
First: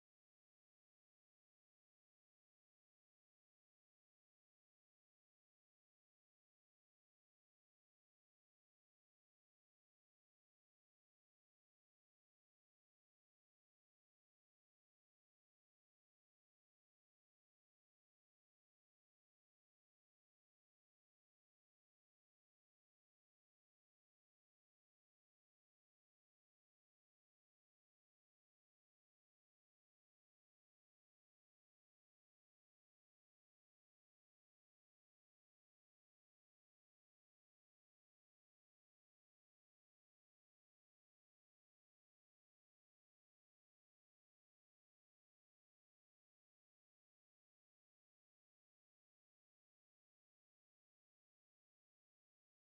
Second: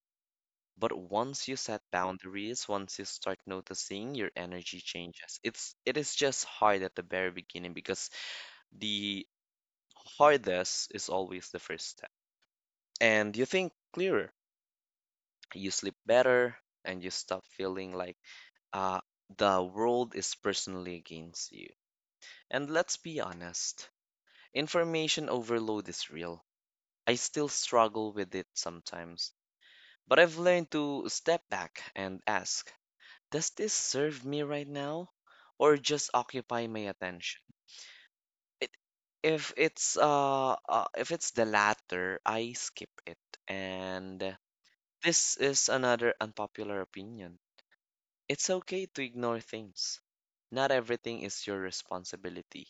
S2: but once you set boundaries, once you start noticing your energy changes, it is just hard at the very beginning because the hardest is always the first step. And you think clearer, you sleep better, and you stop feeling like uh, the world is personally against you. And let's be honest, information overload is real. I still struggle with it sometimes, but I've learned to step back and ask, does this serve me right now? Or just occupy my attention? It, if it's If it's the latter, I skip it. And this is another unpopular opinion. It's okay to ignore things. Not everything is your responsibility.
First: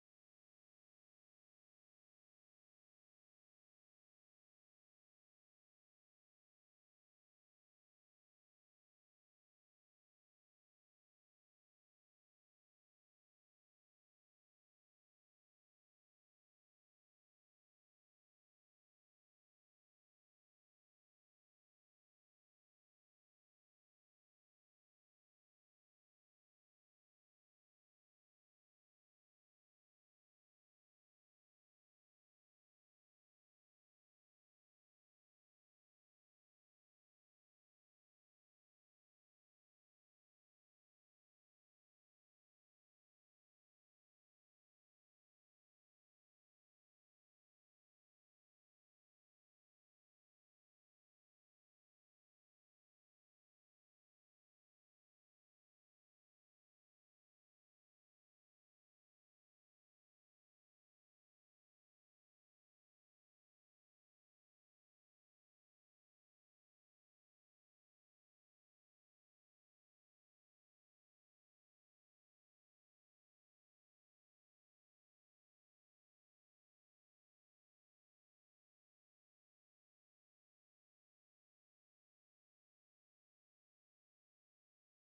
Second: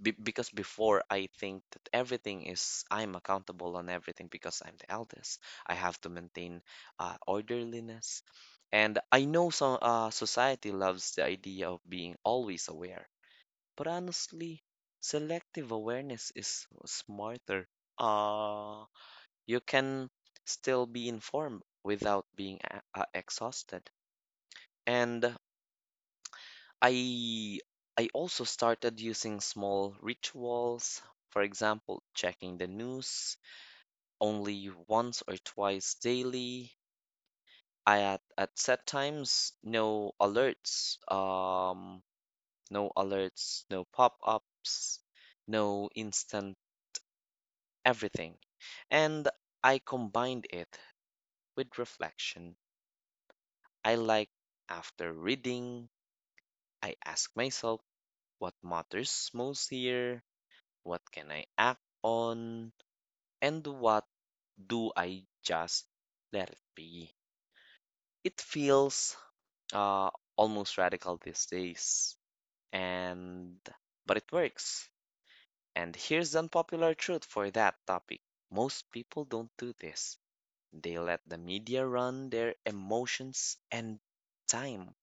S2: Because before I think that everything is, I'm accountable on everything because I'm the eldest. I have to maintain orderliness. And I know some, society loves the idea of being always aware. But honestly, selective awareness is smarter. Uh, you can still be informed without being exhausted. And I I also started using small rituals, for example, checking the news only once or twice daily. I at set times, no alerts, no alerts, no pop-ups, no instant everything. And I combined it with reflection. I like, after reading, I ask myself, what matters most here? What can I act on? And what do I just let it be? It feels uh, almost radical these days, and but it works. And here's the unpopular truth for that topic. Most people don't do this. They let the media run their emotions and time.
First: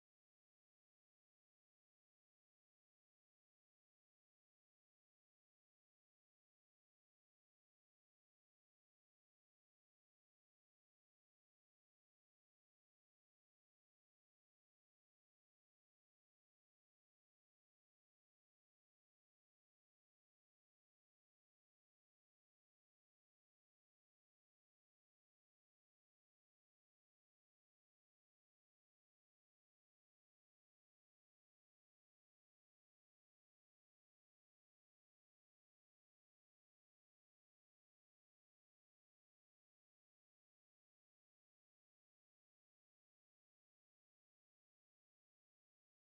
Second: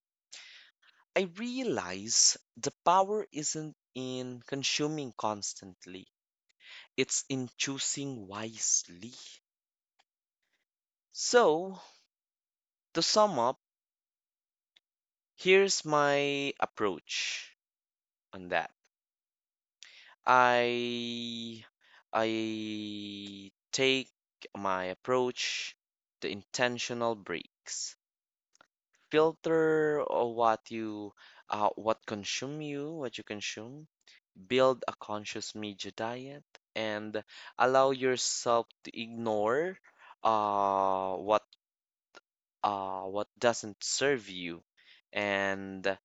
S2: I realize the power isn't in consuming constantly, it's in choosing wisely. So, to sum up, here's my approach on that. I I take my approach, the intentional breaks. Filter what consume you, what you consume. Build a conscious media diet, and allow yourself to ignore uh what what doesn't serve you. And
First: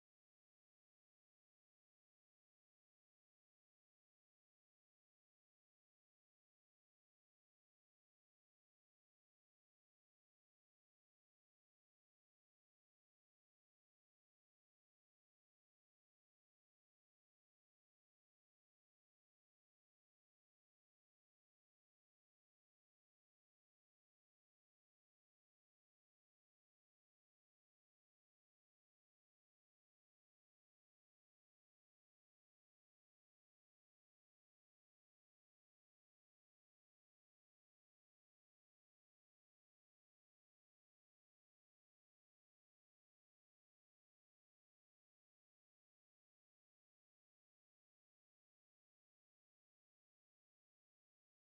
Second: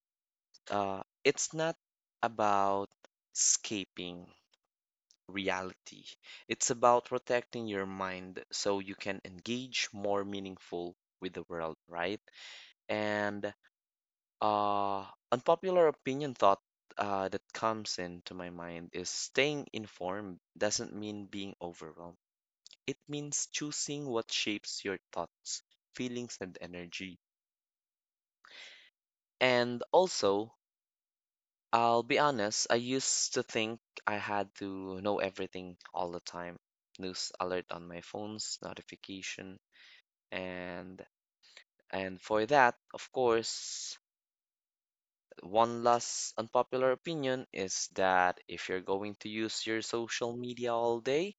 S2: it's not about escaping reality. It's about protecting your mind so you can engage more meaningful with the world, right? And uh, unpopular opinion thought that comes into my mind is staying informed doesn't mean being overwhelmed. It means choosing what shapes your thoughts, feelings, and energy. And also, I'll be honest, I used to think I had to know everything all the time. News alert on my phone's notification, and and for that, of course, one last unpopular opinion is that if you're going to use your social media all day,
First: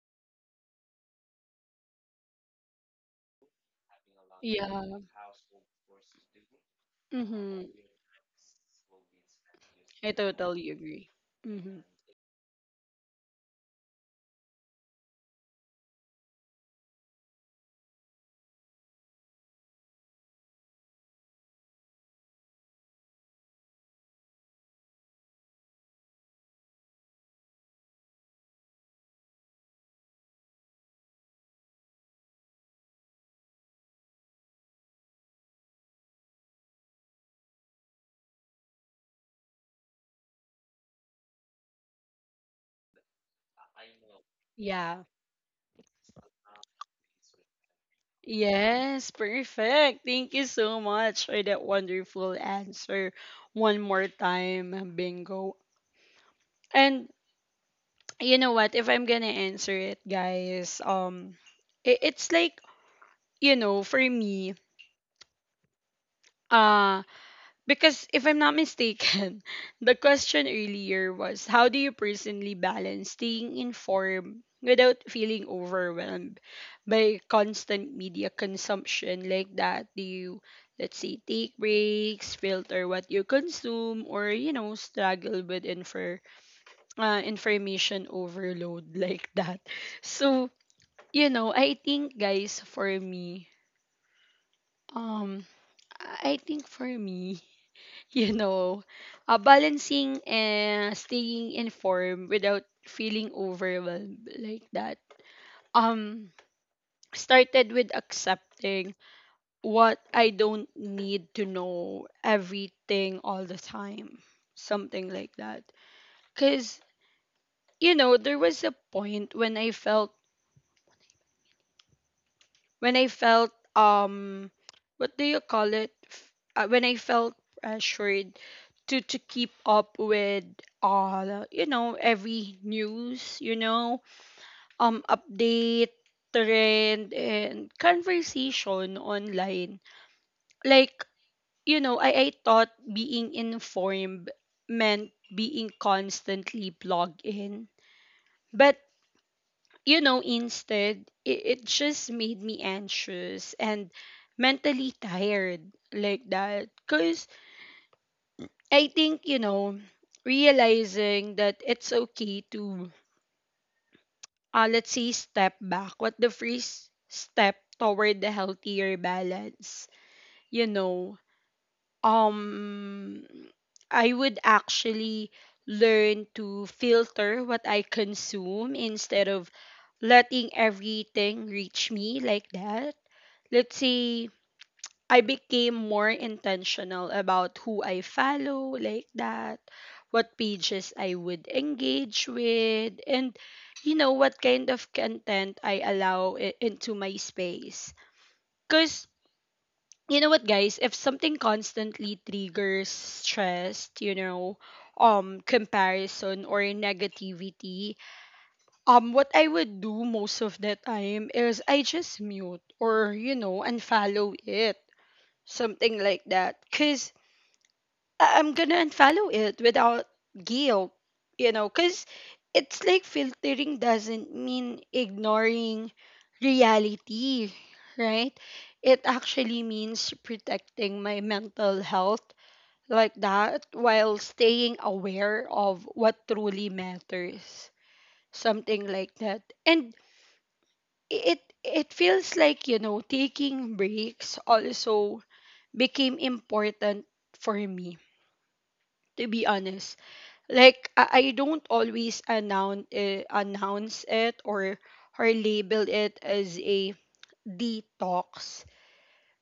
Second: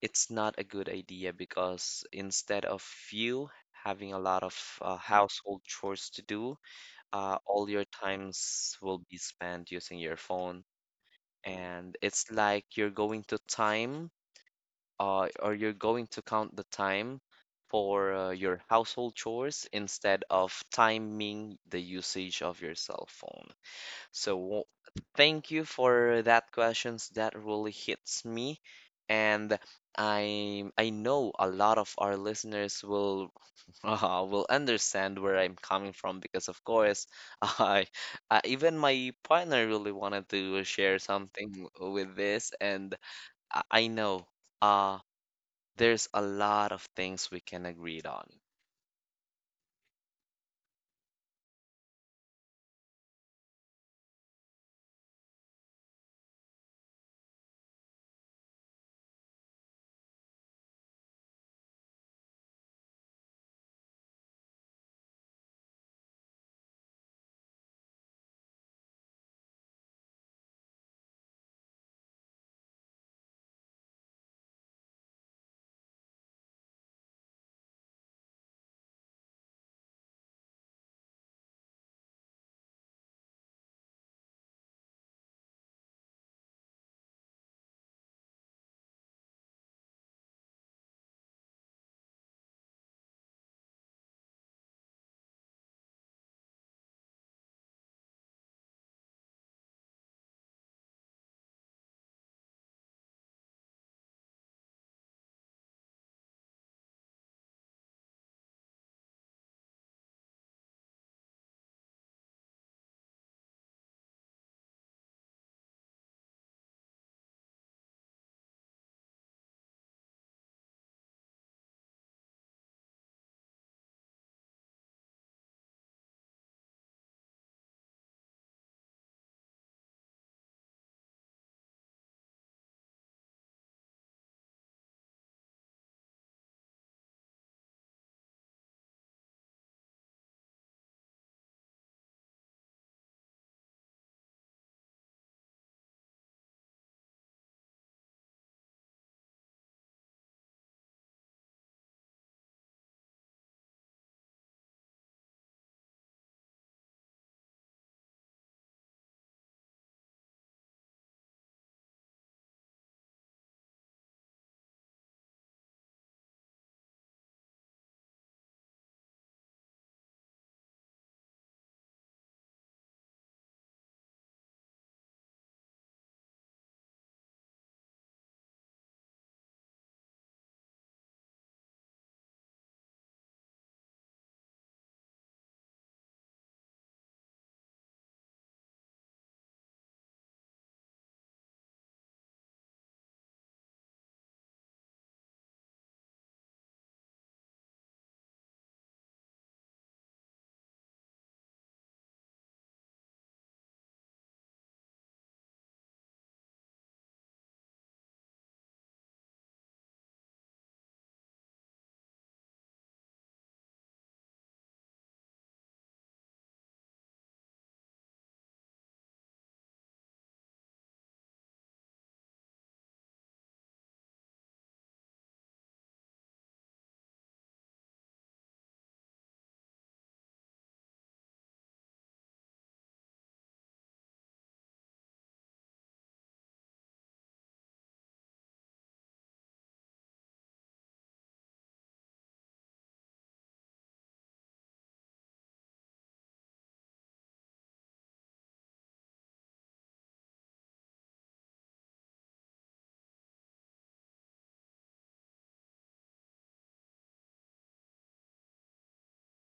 S2: it's not a good idea because instead of you having a lot of
S1: Yeah.
S2: household chores to do,
S1: Mm-hmm.
S2: all your times will be spent using
S1: I
S2: your phone,
S1: totally agree. Mm-hmm.
S2: and it's like you're going to time or you're going to count the time for your household chores instead of timing the usage of your cell phone. So, thank you for that questions. That really hits me, and I know a lot of our listeners will (laughs) will understand where I'm coming from because, of course, (laughs) I, even my partner really wanted to share something with this, and I know uh
S1: Yeah.
S2: there's a lot of things we can agree on.
S1: Yes, perfect. Thank you so much for that wonderful answer. One more time, bingo. And you know what? If I'm gonna answer it, guys, it's like, you know, for me, uh, because if I'm not mistaken, (laughs) the question earlier was, how do you personally balance staying informed without feeling overwhelmed by constant media consumption, like that? Do you, let's say, take breaks, filter what you consume, or, you know, struggle with information overload (laughs) like that? So, you know, I think, guys, for me, um, I think for me, you know, balancing and staying informed without feeling overwhelmed, like that, Um, started with accepting what I don't need to know everything all the time, something like that. Cause you know, there was a point when I felt, when I felt um what do you call it when I felt pressured to keep up with all, you know, every news, you know, update, trend, and conversation online. Like, you know, I thought being informed meant being constantly plugged in. But you know, instead, it just made me anxious and mentally tired, like that. Because I think, you know, realizing that it's okay to, let's say, step back, what the first step toward the healthier balance, you know, um, I would actually learn to filter what I consume instead of letting everything reach me, like that. Let's say, I became more intentional about who I follow, like that, what pages I would engage with, and, you know, what kind of content I allow into my space. Cause you know what, guys, if something constantly triggers stress, you know, comparison or negativity, what I would do most of the time is I just mute or, you know, unfollow it, something like that, because I'm gonna unfollow it without guilt, you know, because it's like, filtering doesn't mean ignoring reality, right? It actually means protecting my mental health, like that, while staying aware of what truly matters, something like that. And it feels like, you know, taking breaks also became important for me, to be honest. Like, I don't always announce, announce it or label it as a detox,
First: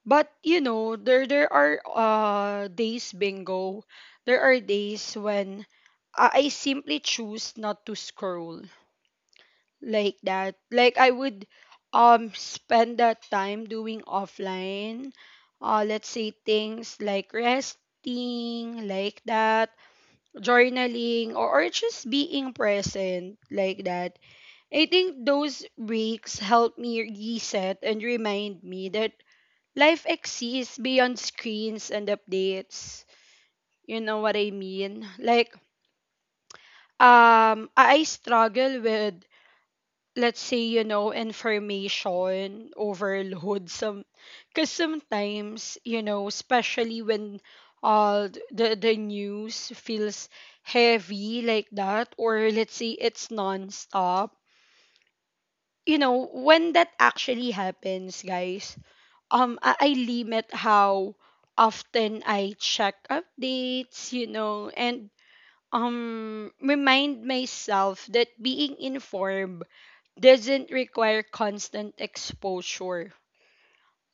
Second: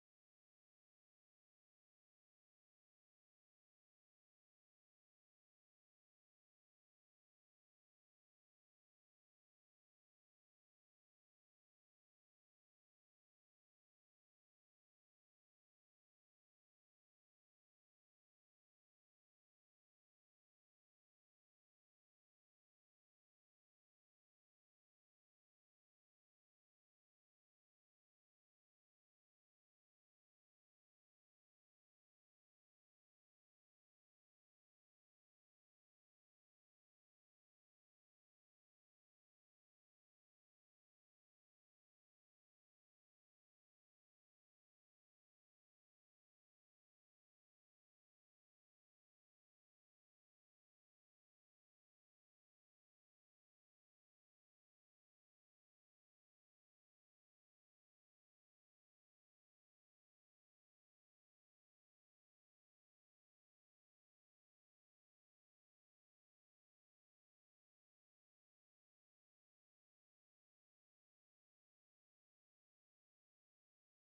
S1: but you know, there are, days, bingo, there are days when I simply choose not to scroll, like that. Like, I would spend that time doing offline. Let's say things like resting, like that, journaling, or, just being present, like that. I think those breaks help me reset and remind me that life exists beyond screens and updates. You know what I mean? Like I struggle with let's say you know information overload some because sometimes you know especially when the news feels heavy like that or let's say it's non-stop you know when that actually happens guys I limit how often I check updates you know and remind myself that being informed doesn't require constant exposure.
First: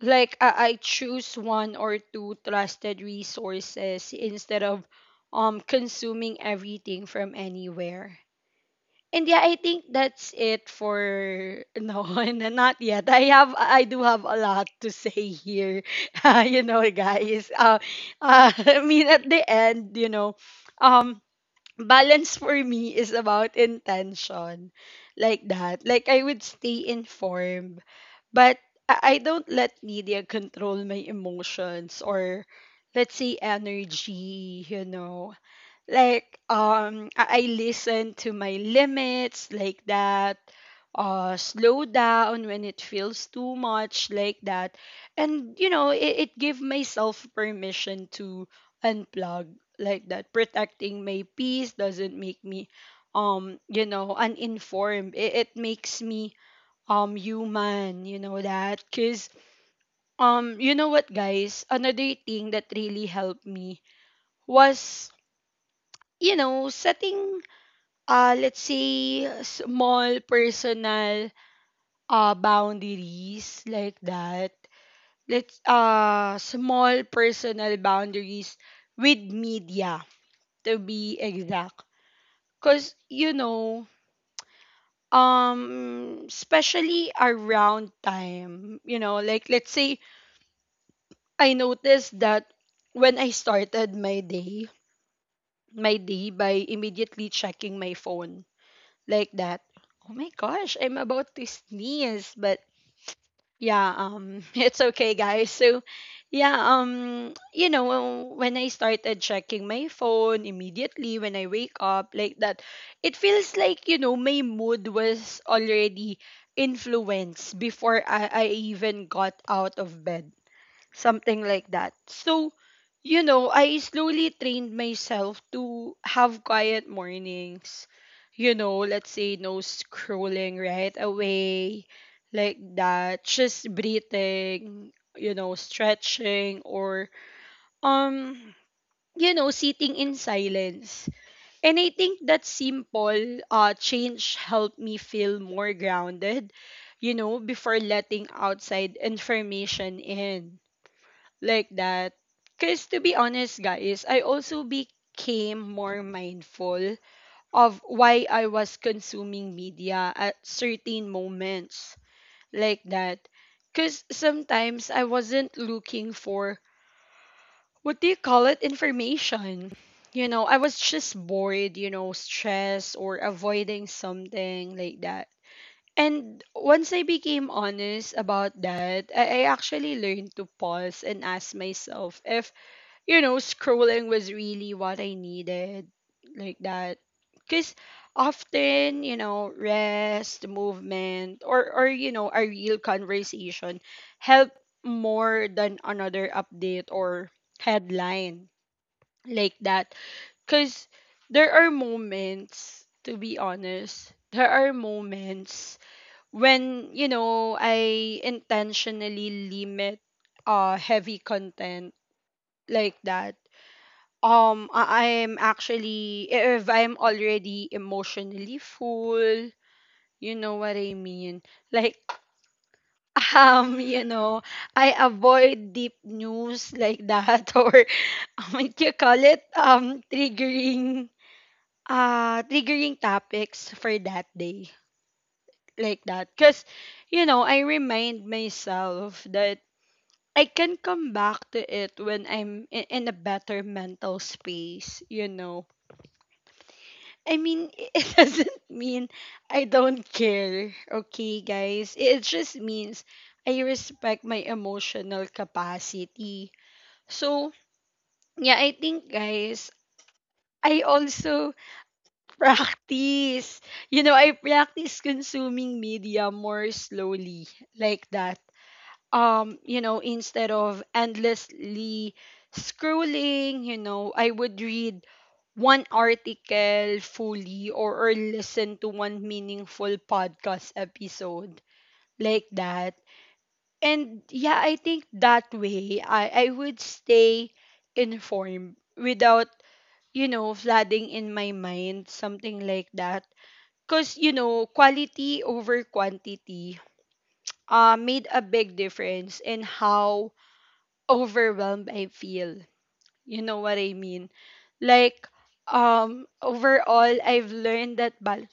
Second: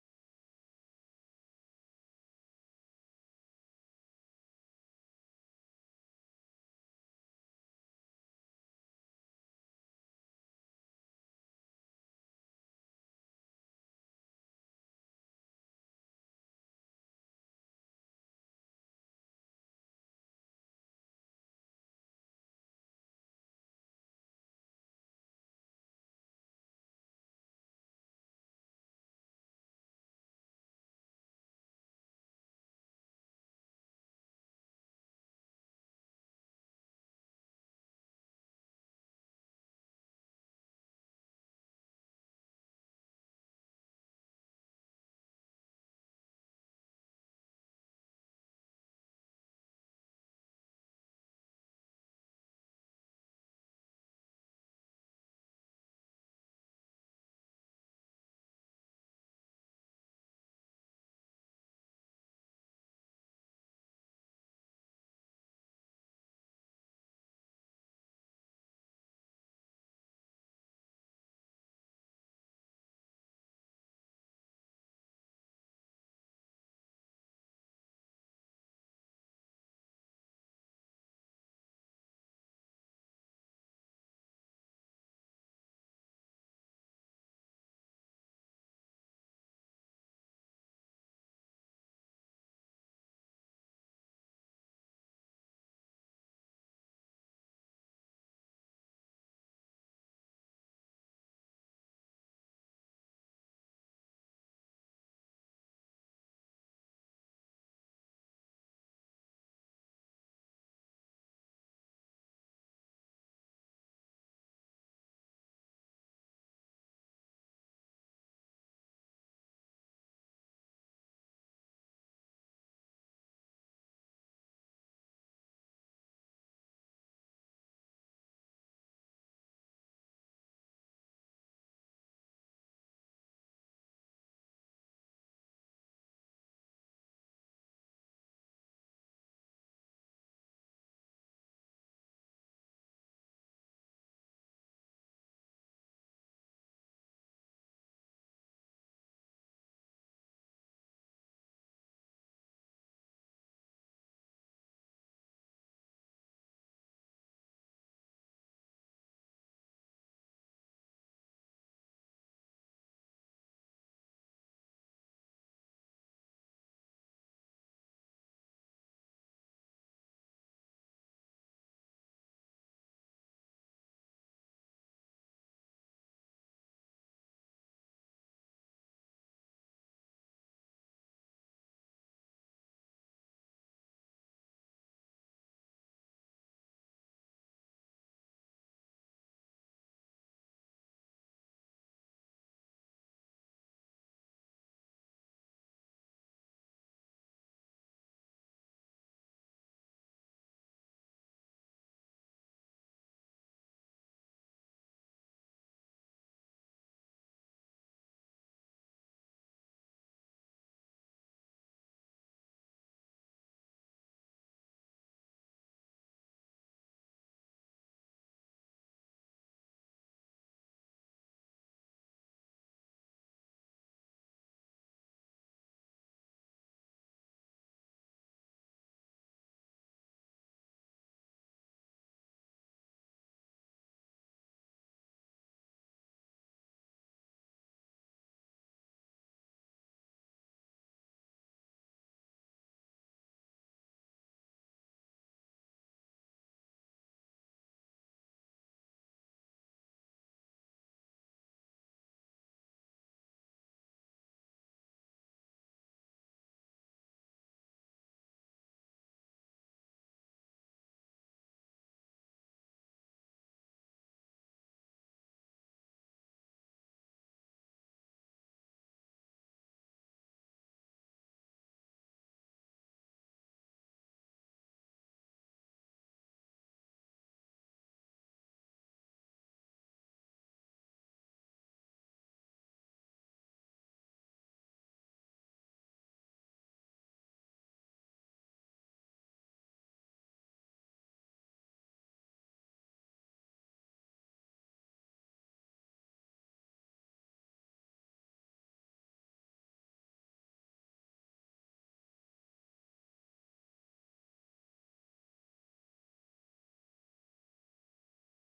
S1: Like I choose one or two trusted resources instead of consuming everything from anywhere. And yeah, I think that's it for (laughs) no, not yet. I do have a lot to say here. (laughs) you know, guys. (laughs) I mean at the end, you know, um balance for me is about intention like that like I would stay informed but I don't let media control my emotions or let's say energy you know like I listen to my limits like that slow down when it feels too much like that and you know it give myself permission to unplug like that. Protecting my peace doesn't make me you know uninformed, it makes me human you know that. Because you know what guys another thing that really helped me was you know setting let's say small personal boundaries like that. Let's small personal boundaries with media to be exact. Cause you know, especially around time, you know, like let's say I noticed that when I started my day by immediately checking my phone like that. Oh my gosh, I'm about to sneeze, but yeah (laughs) it's okay guys. So yeah you know when I started checking my phone immediately when I wake up like that it feels like you know my mood was already influenced before I even got out of bed something like that. So, you know, I slowly trained myself to have quiet mornings. You know, let's say no scrolling right away, like that. Just breathing, you know, stretching or um you know, sitting in silence. And I think that simple change helped me feel more grounded, you know, before letting outside information in like that. Because to be honest, guys, I also became more mindful of why I was consuming media at certain moments, like that. Because sometimes I wasn't looking for what do you call it information. You know, I was just bored, you know, stressed or avoiding something like that. And once I became honest about that, I actually learned to pause and ask myself if you know, scrolling was really what I needed, like that. Because often, you know, rest, movement, or you know, a real conversation help more than another update or headline, like that. Because there are moments, to be honest, there are moments when, you know, I intentionally limit heavy content like that. I'm actually, if I'm already emotionally full, you know what I mean? Like, (laughs) you know, I avoid deep news like that (laughs) or what you call it? Triggering topics for that day like that. Because, you know, I remind myself that I can come back to it when I'm in a better mental space, you know I mean, (laughs) it doesn't mean I don't care, okay, guys? It just means I respect my emotional capacity. So, yeah, I think, guys, I also (laughs) practice. You know, I practice consuming media more slowly, like that. You know, instead of endlessly scrolling you know I would read one article fully or listen to one meaningful podcast episode like that. And yeah I think that way i would stay informed without you know, flooding in my mind, something like that. Because, you know, quality over quantity made a big difference in how overwhelmed I feel. You know what I mean? Like overall I've learned that bal-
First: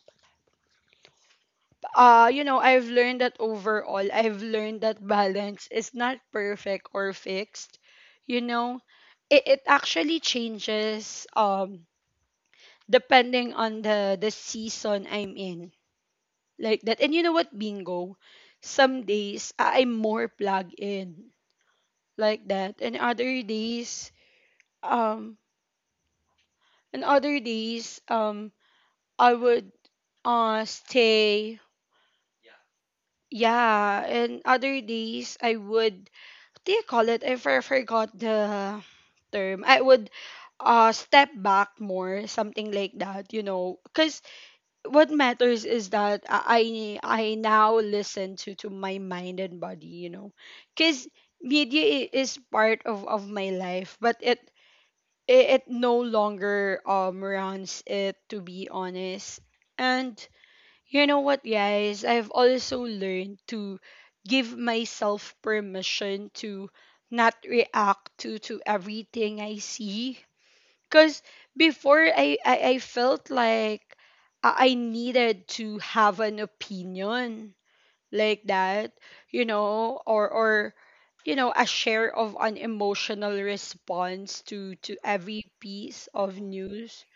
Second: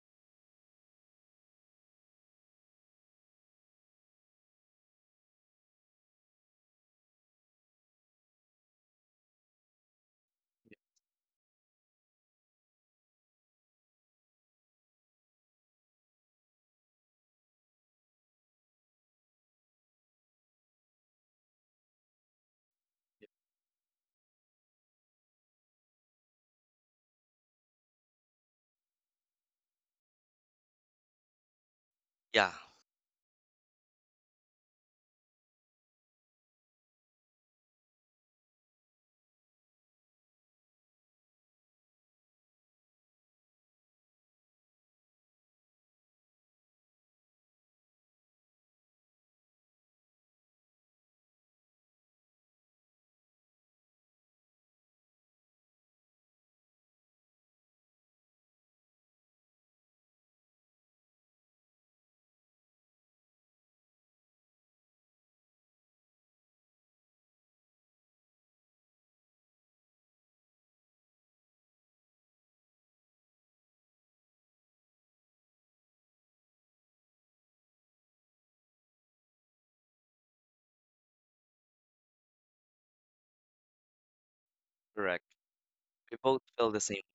S1: you know I've learned that balance is not perfect or fixed. You know, it actually changes depending on the season I'm in. Like that. And you know what, bingo? Some days I'm more plugged in like that and other days um. And other days, um, I would stay.
S2: Yeah,
S1: Yeah, and other days I would what do you call it? I forgot the term. I would step back more, something like that, you know. Cause what matters is that I now listen to my mind and body, you know. Cause media is part of my life, but it it no longer runs it, to be honest. And you know what guys I've also learned to give myself permission to not react to everything I see because before I felt like I needed to have an opinion like that, you know, or you know, a share of an emotional response to
S2: correct.
S1: every piece
S2: We
S1: of
S2: both feel the same.
S1: news.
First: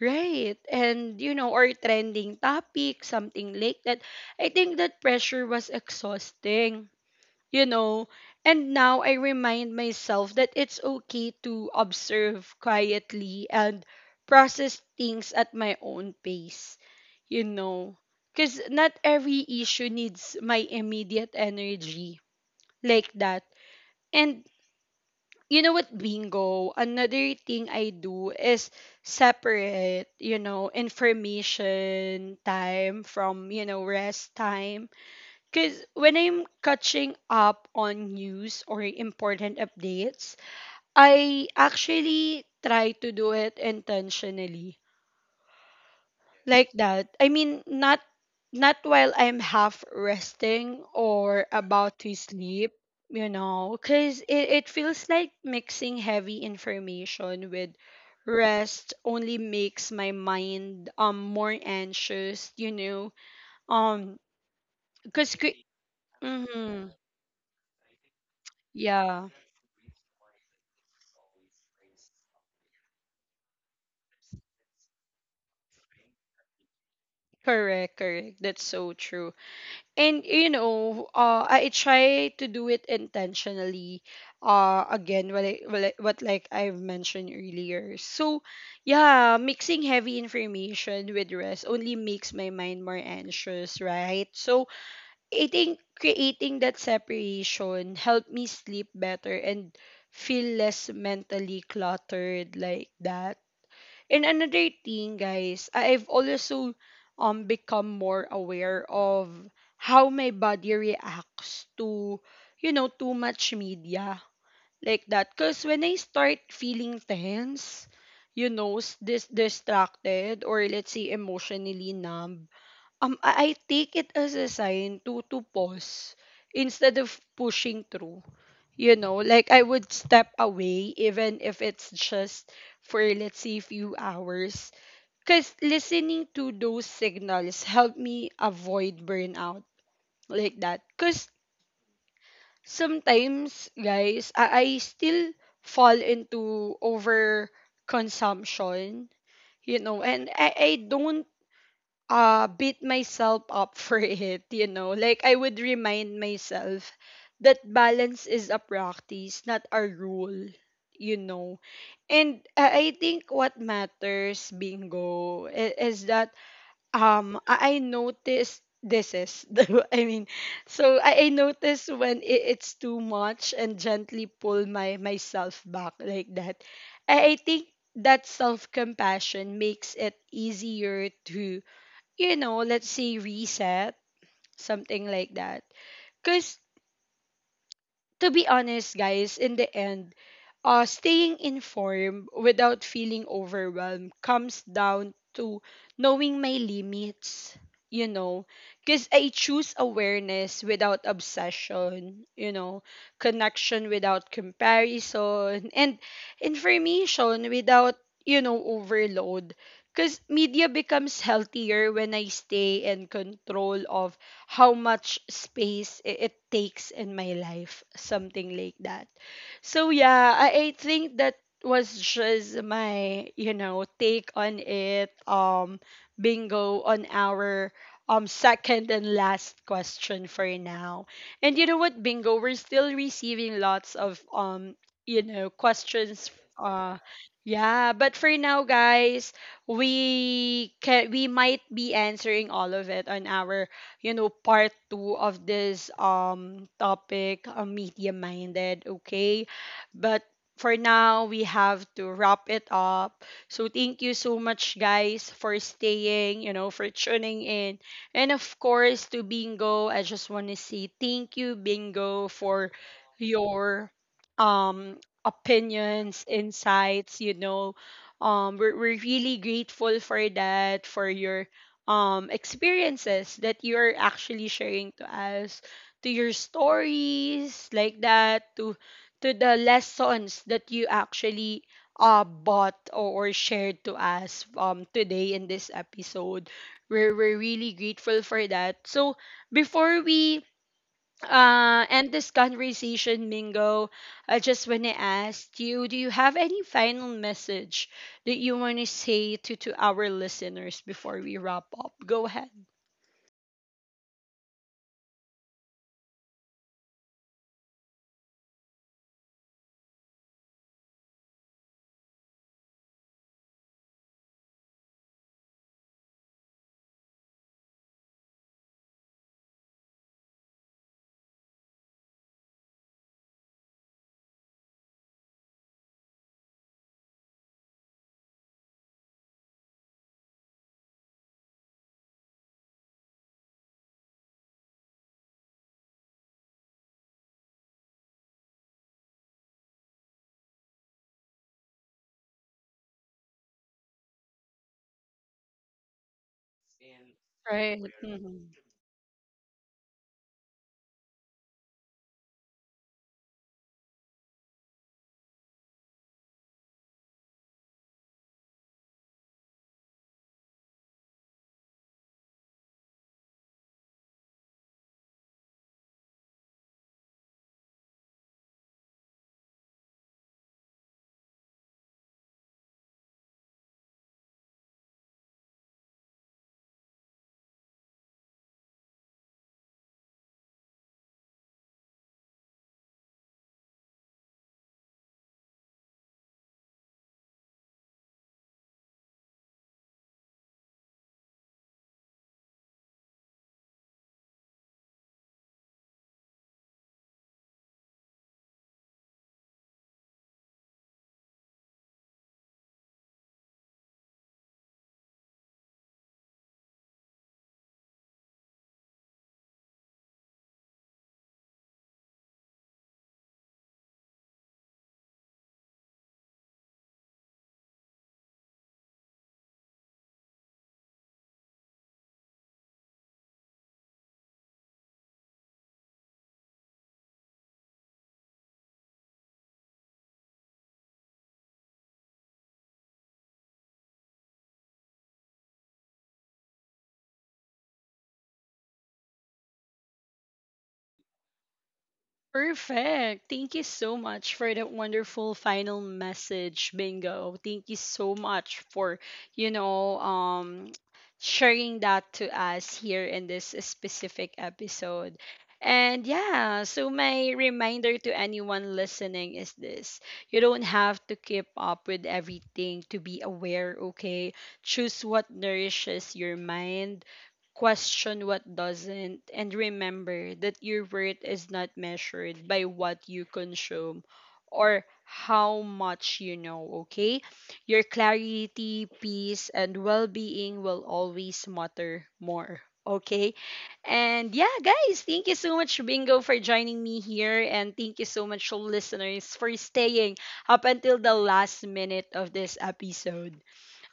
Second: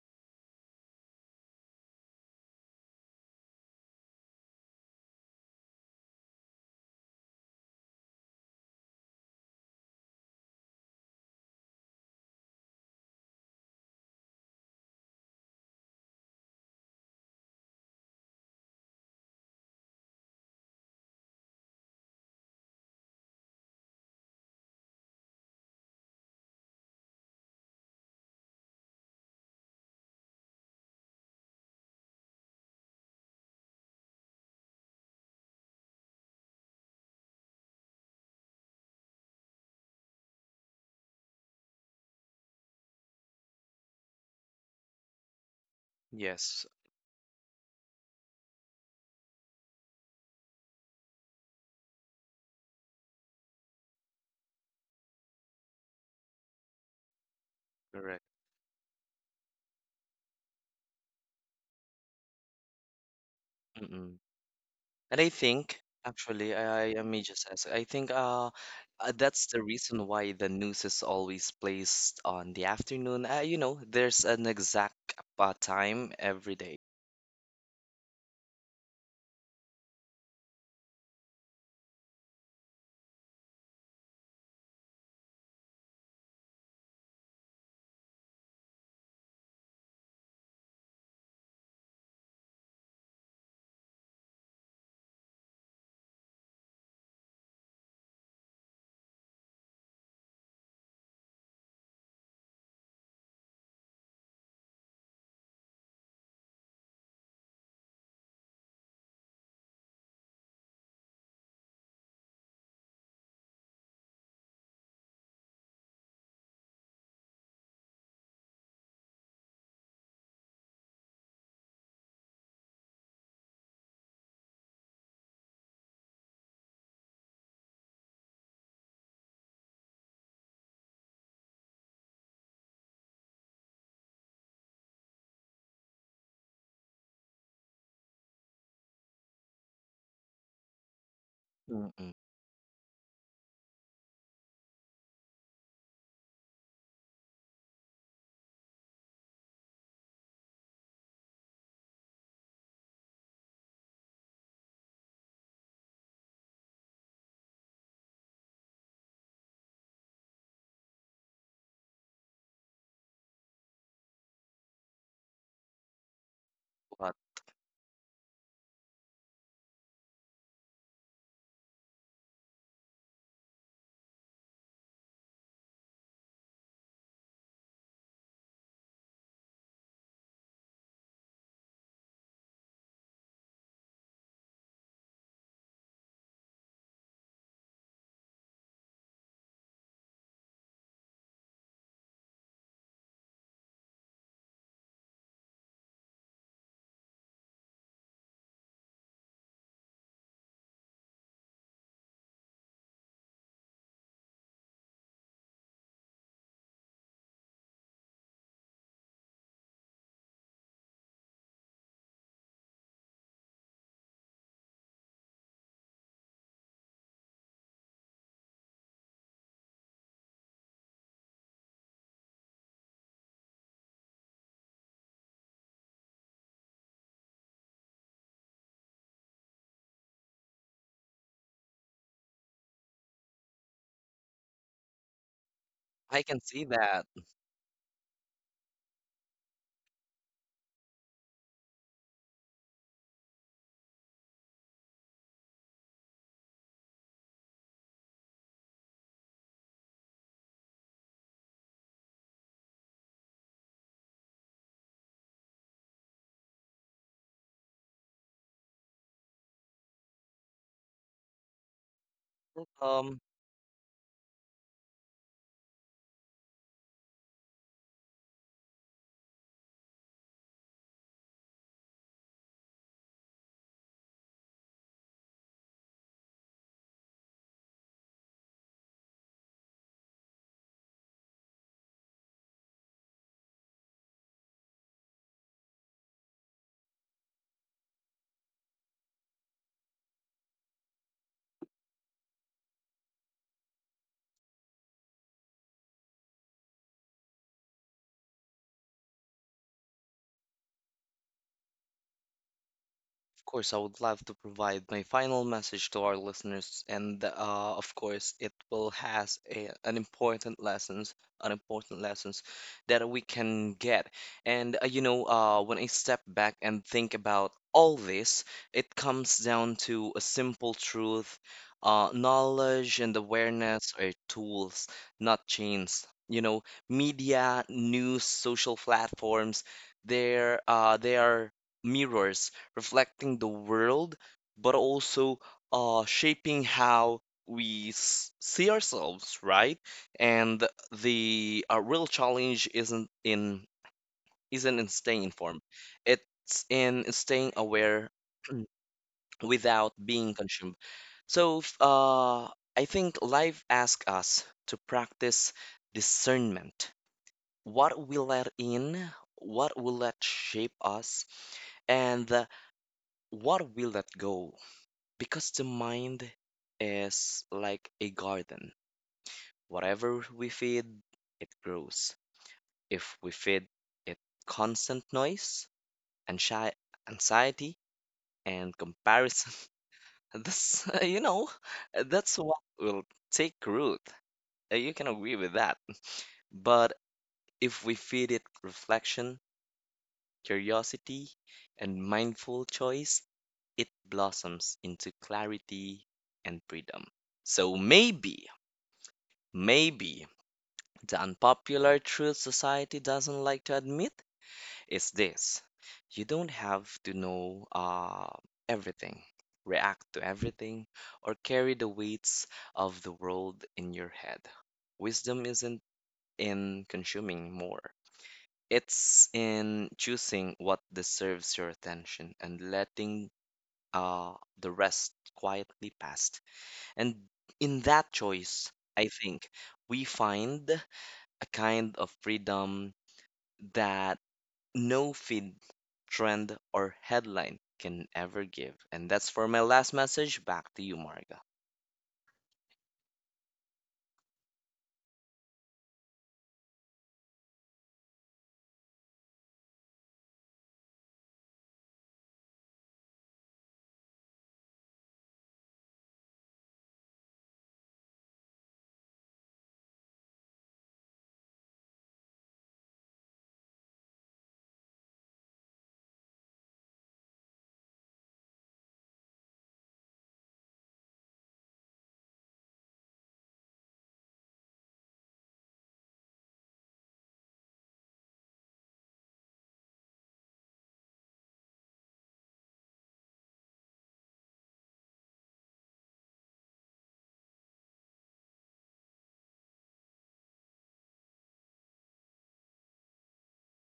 S1: Right. And you know, or trending topic, something like that. I think that pressure was exhausting you know. And now I remind myself that it's okay to observe quietly and process things at my own pace, you know. Because not every issue needs my immediate energy like that. And you know what, bingo? Another thing I do is separate, you know, information time from, you know, rest time because when I'm catching up on news or important updates, I actually try to do it intentionally.
S2: Yes,
S1: Like that. I mean, not while I'm half resting or about to sleep, you know, because it feels like mixing heavy information with
S2: correct.
S1: rest only makes my mind more anxious, you know. Um,
S2: And I
S1: because
S2: think, actually,
S1: mm-hmm.
S2: I may just ask. I think
S1: Yeah.
S2: that's the reason why the news is always placed on the afternoon. You know, there's an exact time every day.
S1: Correct, correct. That's so true. And you know, I try to do it intentionally. Again, what like I've mentioned earlier. So, yeah, mixing heavy information with rest only makes my mind more anxious, right? So, I think creating that separation helped me sleep better and feel less mentally cluttered like that. And another thing, guys, I've also become more aware of how my body reacts to, you know, too much media like that. Cause when I start feeling tense, you know, distracted or let's say emotionally numb, I take it as a sign to pause instead of pushing through. You know, like I would step away even if it's just for let's say few hours. Cause listening to those signals help me avoid burnout like that. Cause
S2: Mm-mm.
S1: sometimes, guys, I still fall into over consumption. You know, and I don't beat myself up (laughs) for it. You know, like I would remind myself that balance is a practice not a rule, you know. And I think what matters bingo is that
S2: But
S1: I noticed this is (laughs) so I noticed when it's too much and gently pull my myself back like that. I think that self compassion makes it easier to you know, let's say reset, something like that. Because to be honest, guys, in the end, staying informed without feeling overwhelmed comes down to knowing my limits, you know, because I choose awareness without obsession, you know, connection without comparison, and information without, you know, overload. Because media becomes healthier when I stay in control of how much space it takes in my life, something like that. So yeah, I think that was just my, you know, take on it. Bingo on our second and last question for now. And you know what, bingo, we're still receiving lots of you know
S2: I
S1: questions.
S2: can see
S1: uh,
S2: that.
S1: yeah, but for now, guys, we might be answering all of it on our, you know, part two of this topic, media minded. Okay, but for now we have to wrap it up. So thank you so much, guys, for staying. You know, for tuning in, and of course to Bingo. I just want to say thank you, Bingo, for
S2: Welcome.
S1: your um opinions, insights, you know. We're really grateful for that, for your experiences that you're actually sharing to us, to your stories like that, to the lessons that you actually bought or shared to us today in this episode. We're really grateful for that. So before we end this conversation, Mingo, I just want to ask you, do you have any final message that you want to say to our listeners before we wrap up? Go ahead.
S2: Of course, I would love to provide my final message to our listeners, and of course, it will has a, an important lessons that we can get. And you know, when I step back and think about all this, it comes down to a simple truth: knowledge and awareness are tools, not chains. You know, media, news, social platforms, they are mirrors reflecting the world, but also shaping how we see ourselves, right? And the real challenge isn't in staying informed. It's in staying
S1: Right.
S2: aware (clears throat) without being consumed. So, I think life asks us to practice discernment. What we let in, what we let shape us, and what we let go. Because the mind is like a garden. Whatever we feed, it grows. If we feed it constant noise and shy anxiety and comparison, (laughs) this (laughs) you know, that's what will take root. You can agree with that. But if we feed it reflection, curiosity, and mindful choice, it blossoms into clarity and freedom. So maybe, maybe the unpopular truth society doesn't like to admit is this. You don't have to know everything, react to everything, or carry the weights of the world in your head. Wisdom isn't in consuming more, it's in choosing what deserves your attention and letting uh, the rest quietly past. And in that choice, I think we find a kind of freedom that no feed, trend, or headline can ever give. And that's for my last message. Back to you, Marga.
S1: Perfect. Thank you so much for that wonderful final message, Bingo. Thank you so much for, you know, sharing that to us here in this specific episode. And yeah, so my reminder to anyone listening is this. You don't have to keep up with everything to be aware, okay? Choose what nourishes your mind. Question what doesn't, and remember that your worth is not measured by what you consume or how much you know, okay? Your clarity, peace, and well being will always matter more, okay? And yeah, guys, thank you so much, Bingo, for joining me here. And thank you so much, listeners, for staying up until the last minute of this episode.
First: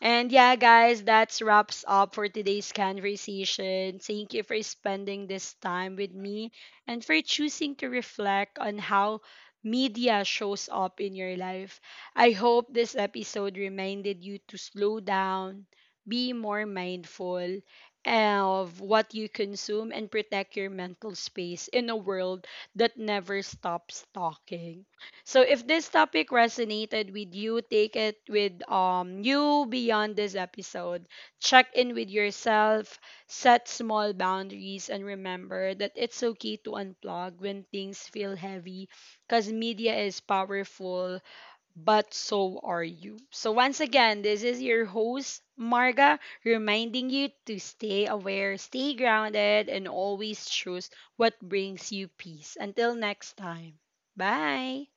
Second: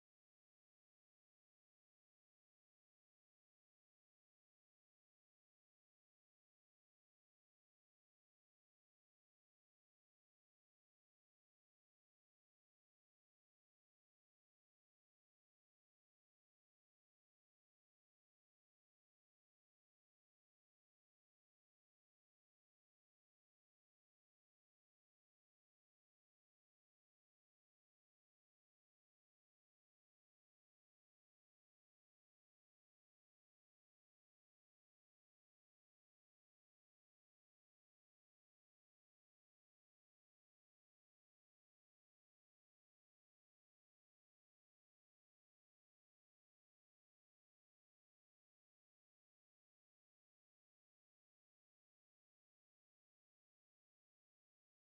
S1: And yeah, guys, that wraps up for today's conversation. Thank you for spending this time with me and for choosing to reflect on how media shows up in your life. I hope this episode reminded you to slow down, be more mindful of what you consume, and protect your mental space in a world that never stops talking. So if this topic resonated with you, take it with you beyond this episode. Check in with yourself, set small boundaries and remember that it's okay to unplug when things feel heavy cuz media is powerful, but so are you. So once again, this is your host Marga reminding you to stay aware, stay grounded and always choose what brings you peace. Until next time. Bye.